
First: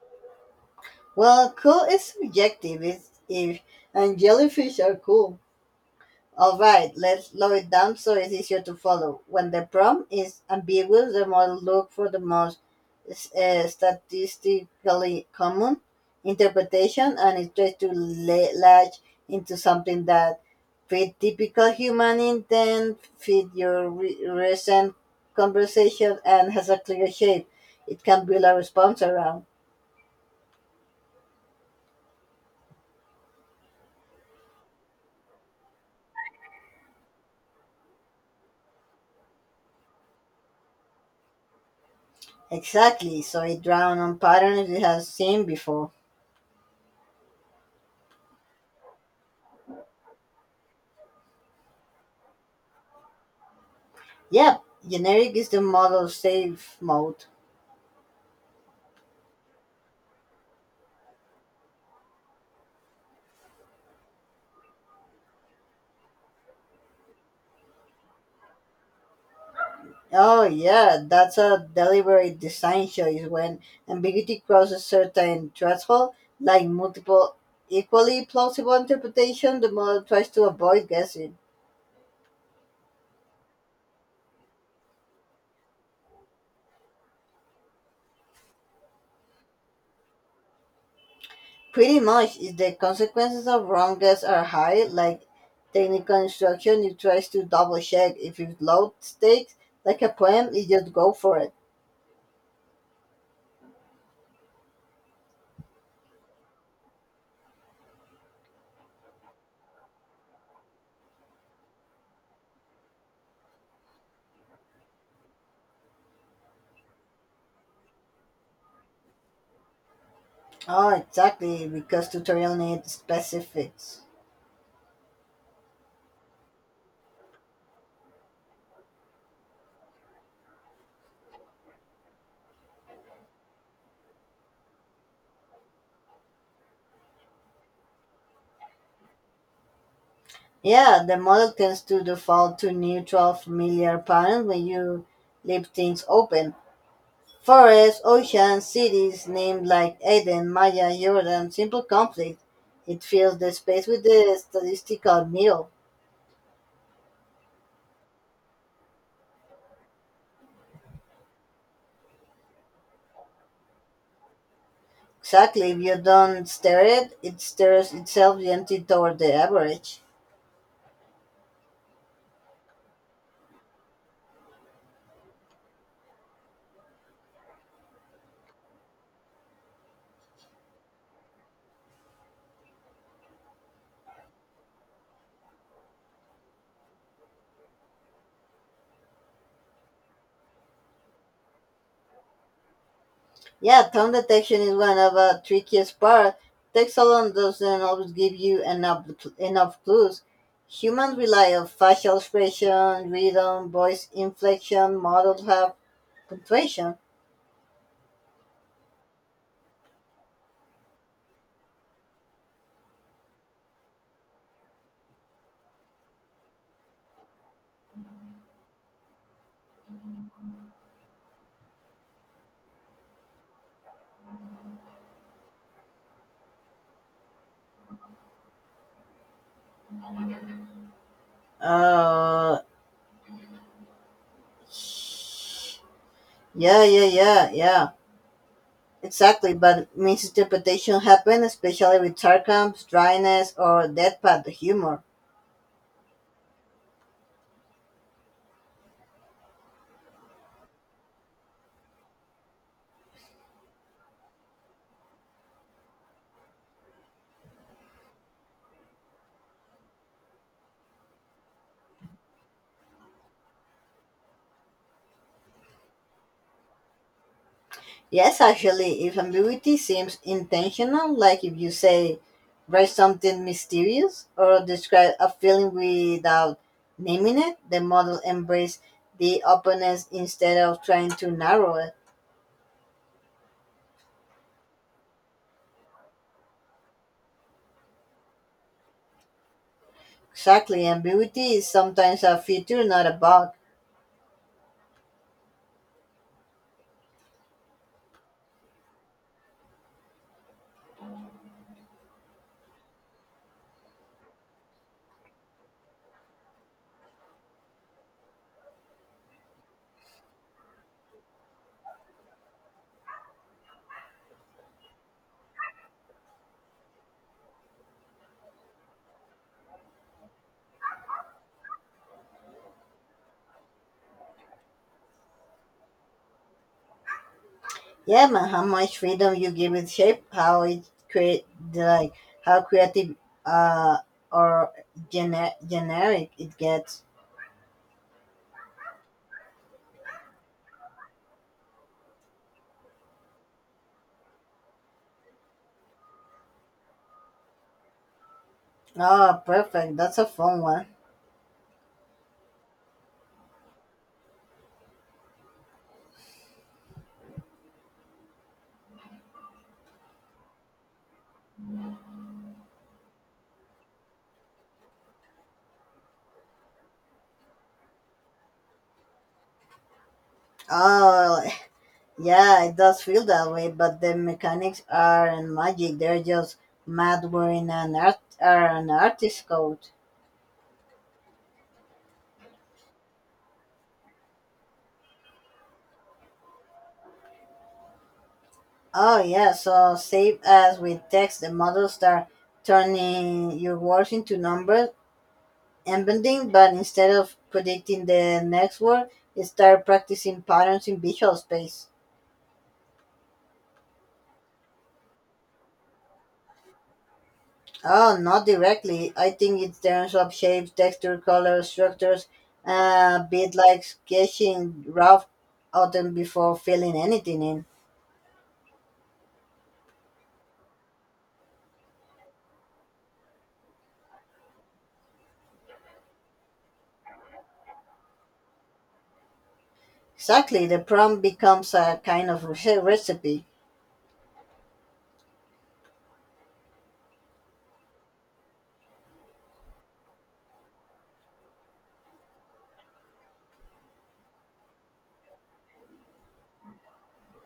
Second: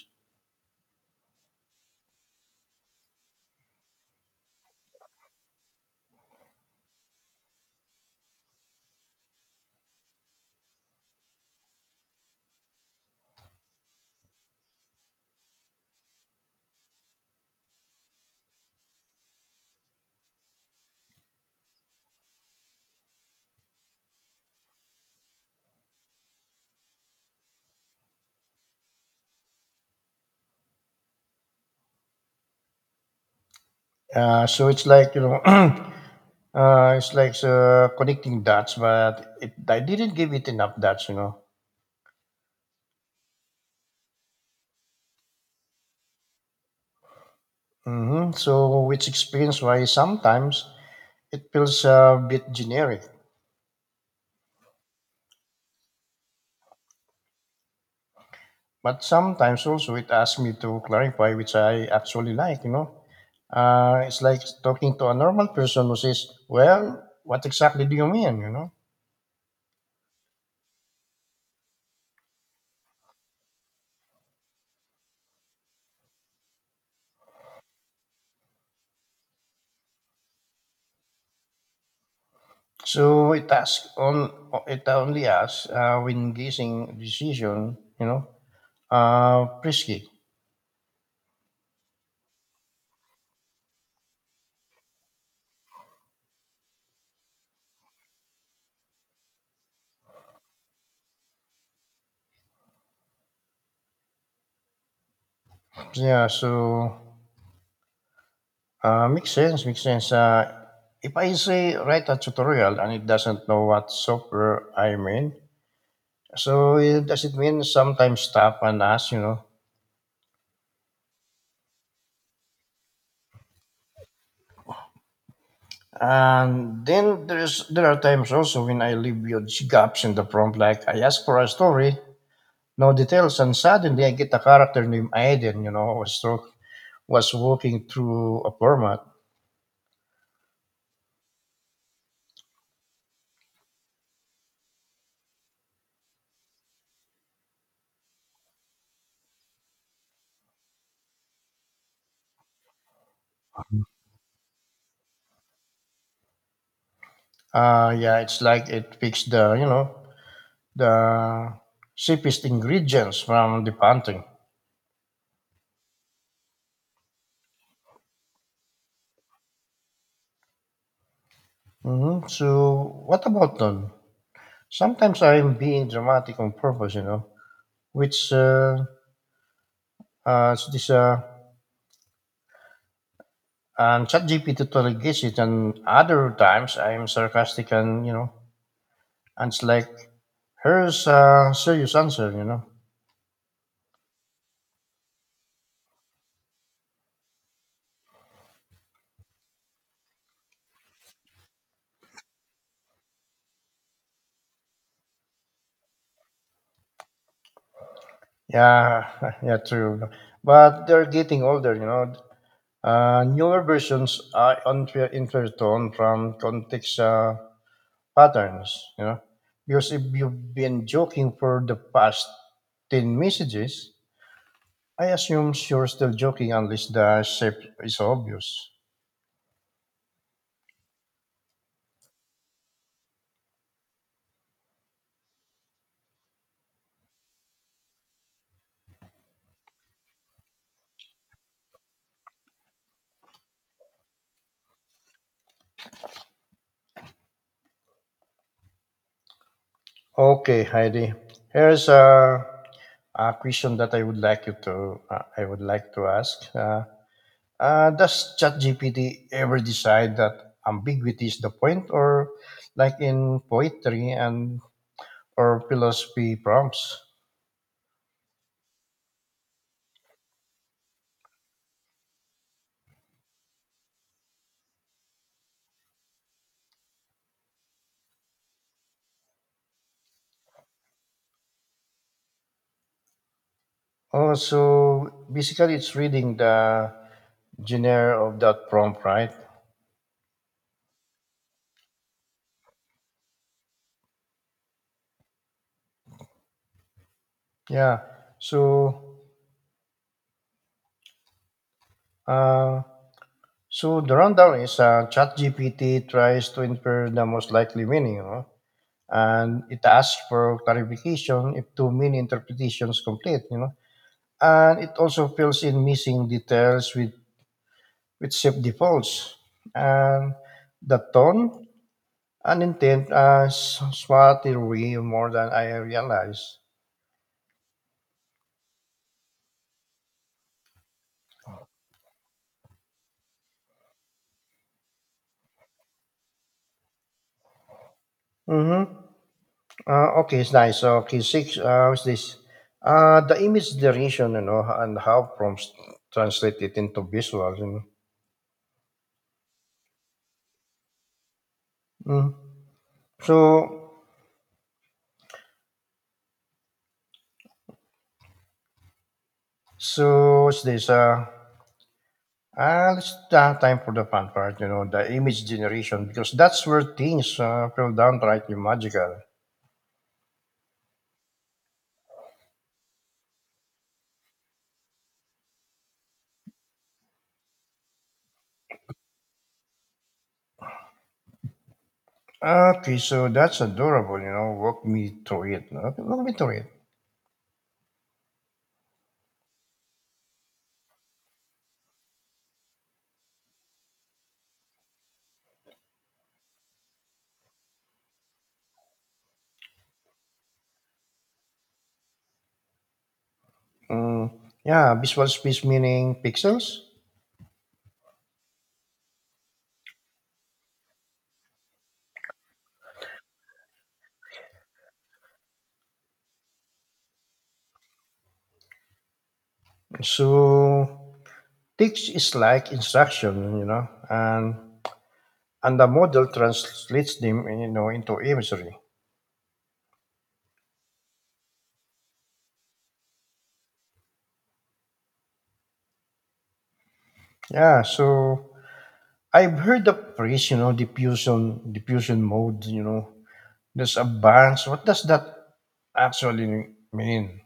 Well, cool is subjective. It's if and jellyfish are cool. All right, let's slow it down so it's easier to follow. When the prompt is ambiguous, the model looks for the most statistically common interpretation and it tries to latch into something that fit typical human intent, fit your recent conversation, and has a clear shape. It can build a response around. So it's like, you know, <clears throat> it's like connecting dots, but it, I didn't give it enough dots, you know. Exactly, so it draws on patterns it has seen before. So, which explains why sometimes it feels a bit generic, Yep, generic is the model safe mode. but sometimes also it asks me to clarify, which I actually like, you know. It's like talking to a normal person who says, well, what exactly do you mean, you know? Oh yeah, that's a deliberate design choice when ambiguity crosses certain threshold, like multiple equally plausible interpretation, the model tries to avoid guessing. So, it asks on, it only asks when guessing decision, you know, risky. Pretty much, if the consequences of wrong guess are high, like technical instruction, it tries to double check. If it's low stakes, like a poem, it just go for it. Yeah, so makes sense, makes sense. If I say write a tutorial and it doesn't know what software I'm in, so it, does it mean sometimes stop and ask, you know? Oh, exactly, because tutorial needs specifics. And then there are times also when I leave huge gaps in the prompt, like I ask for a story, no details, and suddenly I get a character named Aiden, you know, was through, was walking through a format. Yeah, the model tends to default to neutral, familiar patterns when you leave things open. Forests, oceans, cities named like Eden, Maya, Jordan, simple conflict. It fills the space with the statistical middle. Yeah, it's like it picks, the you know, the cheapest ingredients from the painting. Exactly, if you don't stare it, it stares itself gently toward the average. So, what about them? Sometimes I'm being dramatic on purpose, you know, which s- this and ChatGPT totally gets it, and other times I'm sarcastic and, you know, and it's like here's a serious answer, you know. Yeah, tone detection is one of the trickiest part. Text alone doesn't always give you enough clues. Humans rely on facial expression, rhythm, voice inflection. Models have punctuation. Yeah, <laughs> yeah, true. But they're getting older, you know. Newer versions are unfair in fair tone from context. Patterns, you know. Because if you've been joking for the past 10 messages, I assume you're still joking unless the shape is obvious. Uh, yeah, yeah, yeah, yeah. Exactly, but misinterpretation happen, especially with sarcasm, dryness, or deadpan humor. Okay, Heidi. Here's a question that I would like you to I would like to ask. Does ChatGPT ever decide that ambiguity is the point, or like in poetry and or philosophy prompts? Yes, actually, if ambiguity seems intentional, like if you say, write something mysterious or describe a feeling without naming it, the model embraces the openness instead of trying to narrow it. Oh, so basically it's reading the genre of that prompt, right? Exactly, ambiguity is sometimes a feature, not a bug. Yeah. So, uh, so the rundown is ChatGPT tries to infer the most likely meaning, you know, and it asks for clarification if two many interpretations complete, you know, and it also fills in missing details with shape defaults, and the tone and intent are smartly more than I realized. Yeah, man, how much freedom you give it shape, how it create, like, how creative uh, or generic it gets. Mm-hmm. Ah, okay, it's nice. So, okay, six, what's this? The image duration, you know, and how prompts translate it into visuals, you know. Oh, perfect. That's a fun one. Mm. So, so what's this? Let's have time for the fun part, you know, the image generation, because that's where things feel downrightly magical. Oh, Yeah, it does feel that way, but the mechanics aren't magic. They're just mad wearing an art or an artist coat. Ah, okay, so that's adorable, you know. Walk me through it. No? Okay, walk me through it. Oh yeah, so save as with text the models start turning your words into numbers and bending, but instead of predicting the next word, it start practicing patterns in visual space. Mm, yeah, visual space meaning pixels. Oh, not directly. I think in terms of shapes, texture, color, structures, a bit like sketching rough outline before filling anything in. So Teach is like instruction, you know, and the model translates them, you know, into imagery. Exactly, the prompt becomes a kind of recipe. Yeah, so I've heard the phrase, you know, diffusion mode, you know. There's a bunch. What does that actually mean?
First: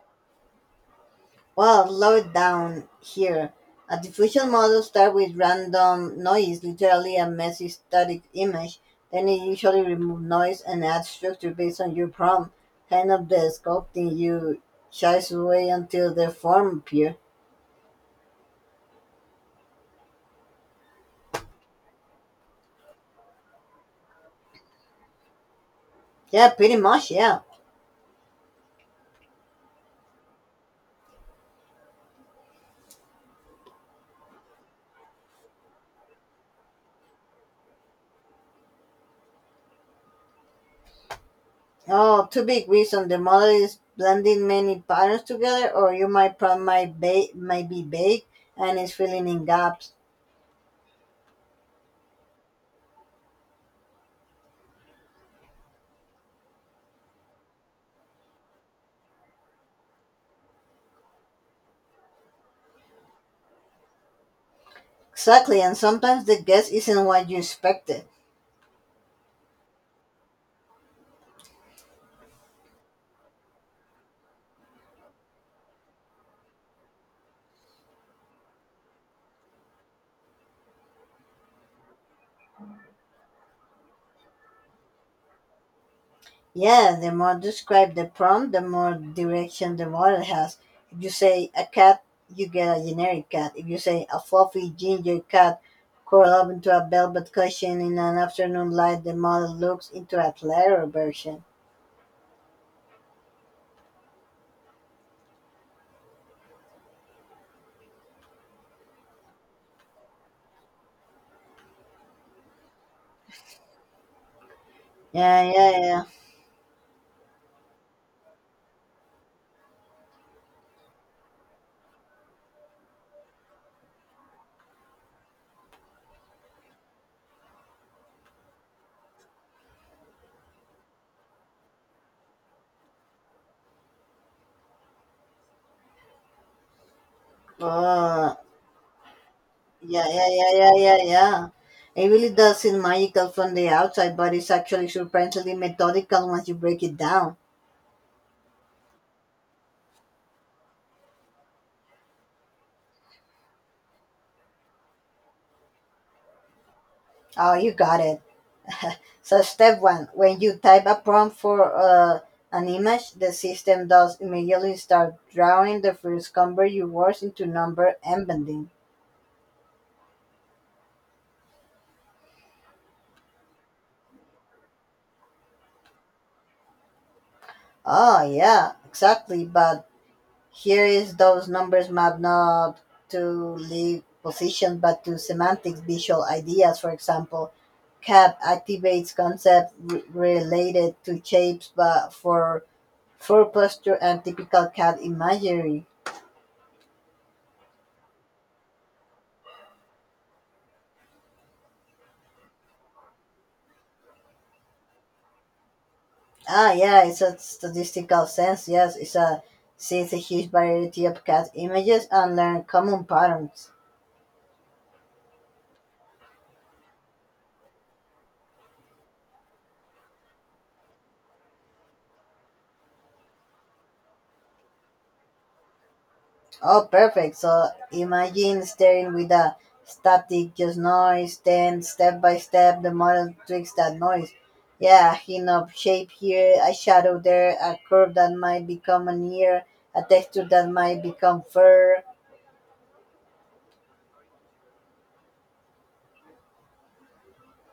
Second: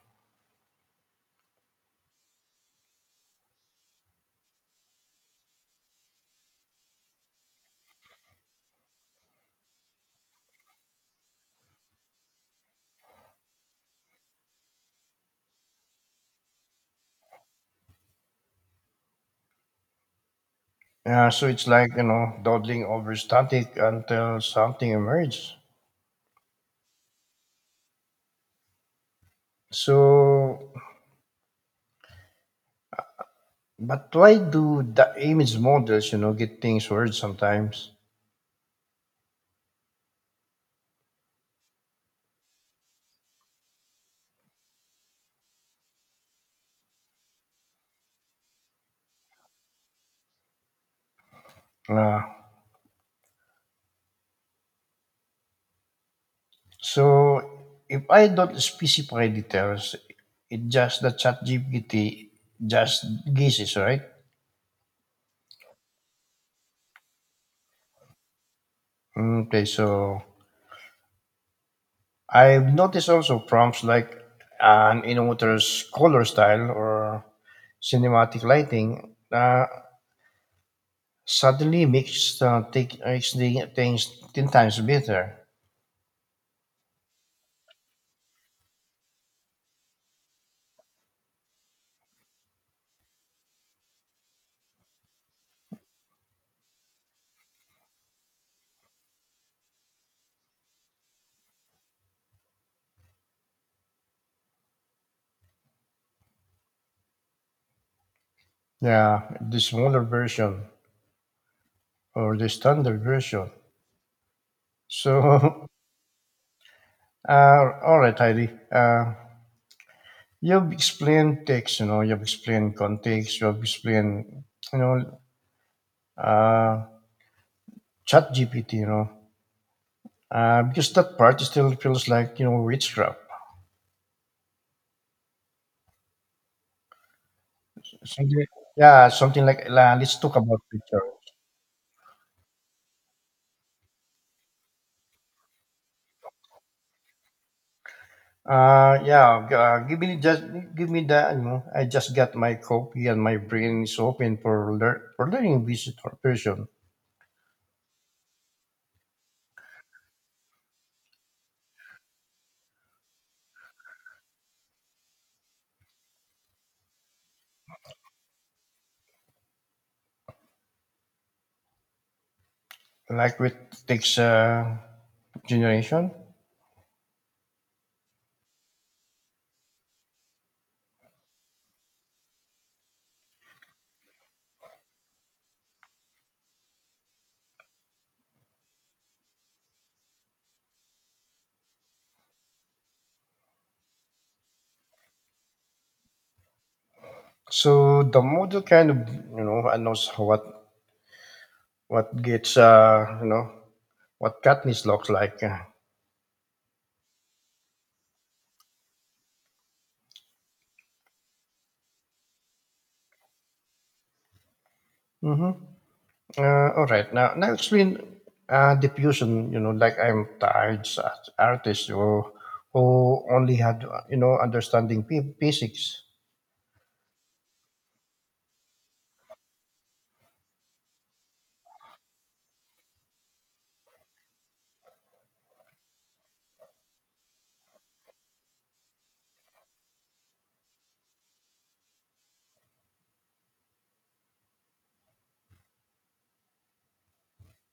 Well, slow it down here. A diffusion model starts with random noise, literally a messy static image. Then it usually removes noise and adds structure based on your prompt, kind of the sculpting you chase away until the form appears. Yeah, so it's like, you know, dawdling over static until something emerges. Yeah, pretty much, yeah. So, but why do the image models, you know, get things weird sometimes? Oh, two big reasons. The model is blending many patterns together, or you might might be vague and is filling in gaps. Uh, So if I don't specify details, it just the chat GPT just guesses, right? Exactly, and sometimes the guess isn't what you expected. Okay, so I've noticed also prompts like an innovator's color style or cinematic lighting suddenly makes the things 10 times better. Yeah, the more describe the prompt, the more direction the model has. If you say a cat, you get a generic cat. If you say a fluffy ginger cat curled up into a velvet cushion in an afternoon light, the model looks into a clearer version. Yeah, the smaller version or the standard version. Yeah, So, <laughs> yeah, yeah. All right, Heidi. You've explained text, you know, you've explained context, you've explained, you know, uh, chat GPT, you know, because that part still feels like, you know, witchcraft. Oh, Something, yeah, something like, la Yeah, let's yeah, talk yeah, about yeah, picture. yeah, yeah. It really does seem magical from the outside, but it's actually surprisingly methodical once you break it down. Yeah, give me the, you know, I just got my copy and my brain is open for, for learning visitor person, Oh, you got it. So, step one when you type a prompt for an image, the system does immediately start drawing the first convert your words into number and bending. like with text generation. Oh, yeah, exactly. But here is those numbers map not to live positions but to semantics visual ideas for example cap activates concepts related to shapes but for posture and typical cat imagery. So the model kind of, you know, knows what gets, you know, what Katniss looks like. Ah yeah, it's a statistical sense, yes. It's a sees a huge variety of cat images and learn common patterns. Mm-hmm. All right. Now explain diffusion. You know, like I'm tired as artist who only had, you know, understanding physics. Oh, perfect. So imagine steering with a static, just noise, then step by step, the model tweaks that noise. Yeah, a hint of shape here, a shadow there, a curve that might become an ear, a texture that might become fur.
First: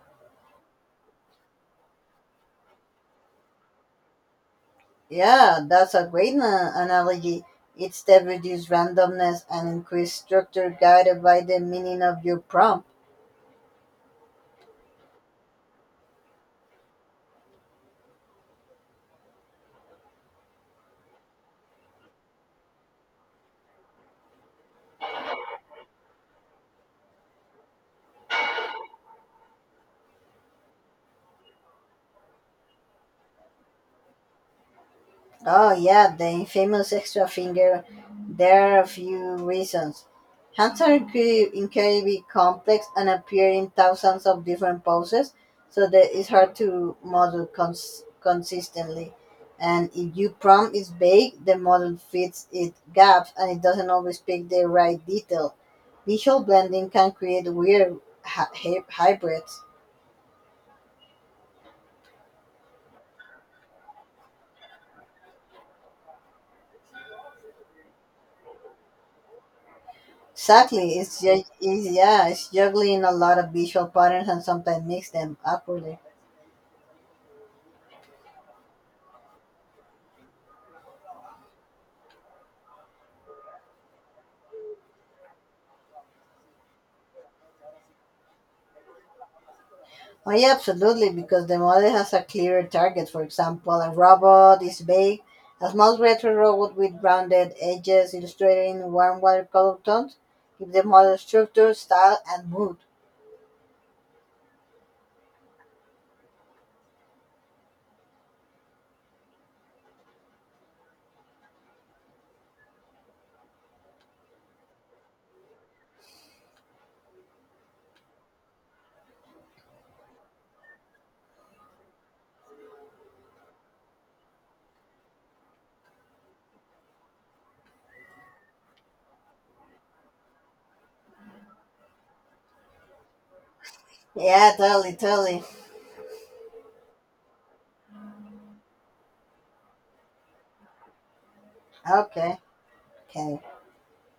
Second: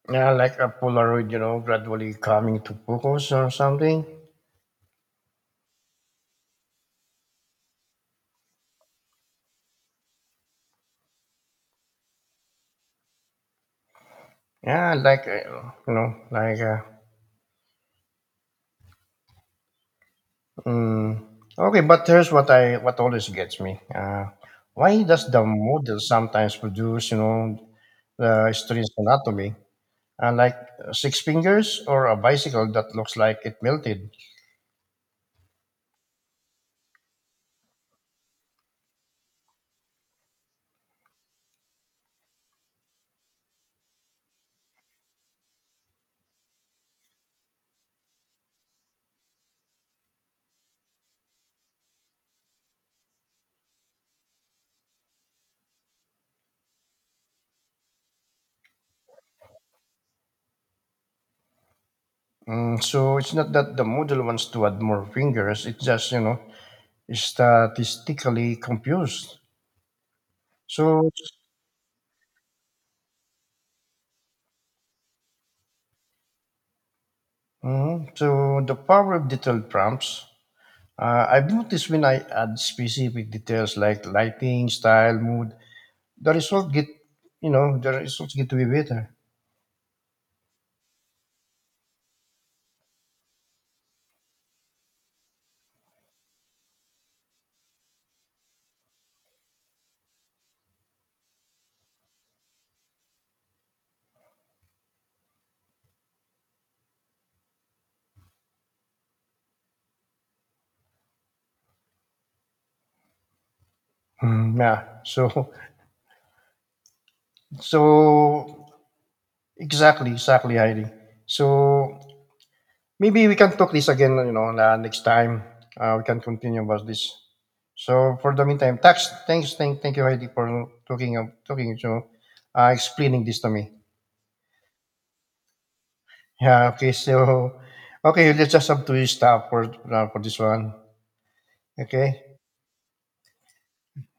Yeah, like a Polaroid. You know, gradually coming to focus or something. Yeah, that's a great analogy. It's step reduce randomness and increase structure guided by the meaning of your prompt. Yeah, like Mm, okay, but here's what I what always gets me. Why does the model sometimes produce, you know, the strange anatomy, uh, like six fingers or a bicycle that looks like it melted? Oh yeah, the infamous extra finger. There are a few reasons. Hands are incredibly complex and appear in thousands of different poses, so that it's hard to model consistently. And if your prompt is vague, the model fits its gaps and it doesn't always pick the right detail. Visual blending can create weird hybrids. Mm, so it's not that the model wants to add more fingers; it's just, you know, statistically confused. Exactly. So, It's, it's yeah, it's juggling a lot of visual patterns and sometimes mix them awkwardly. mhm, so the power of detailed prompts. I've noticed when I add specific details like lighting, style, mood, the result get you know, the results get to be better. Oh, yeah, absolutely, because the model has a clearer target. For example, a robot is vague, a small retro robot with rounded edges illustrating warm watercolor tones. Give the model structure, style, and mood. Mm, yeah, so so exactly exactly Heidi so maybe we can talk this again, you know, next time we can continue about this, so for the meantime, thank you Heidi for talking talking, you know, explaining this to me, Yeah, totally, totally. yeah okay so okay let's just have to stop for this one, okay. Okay, okay.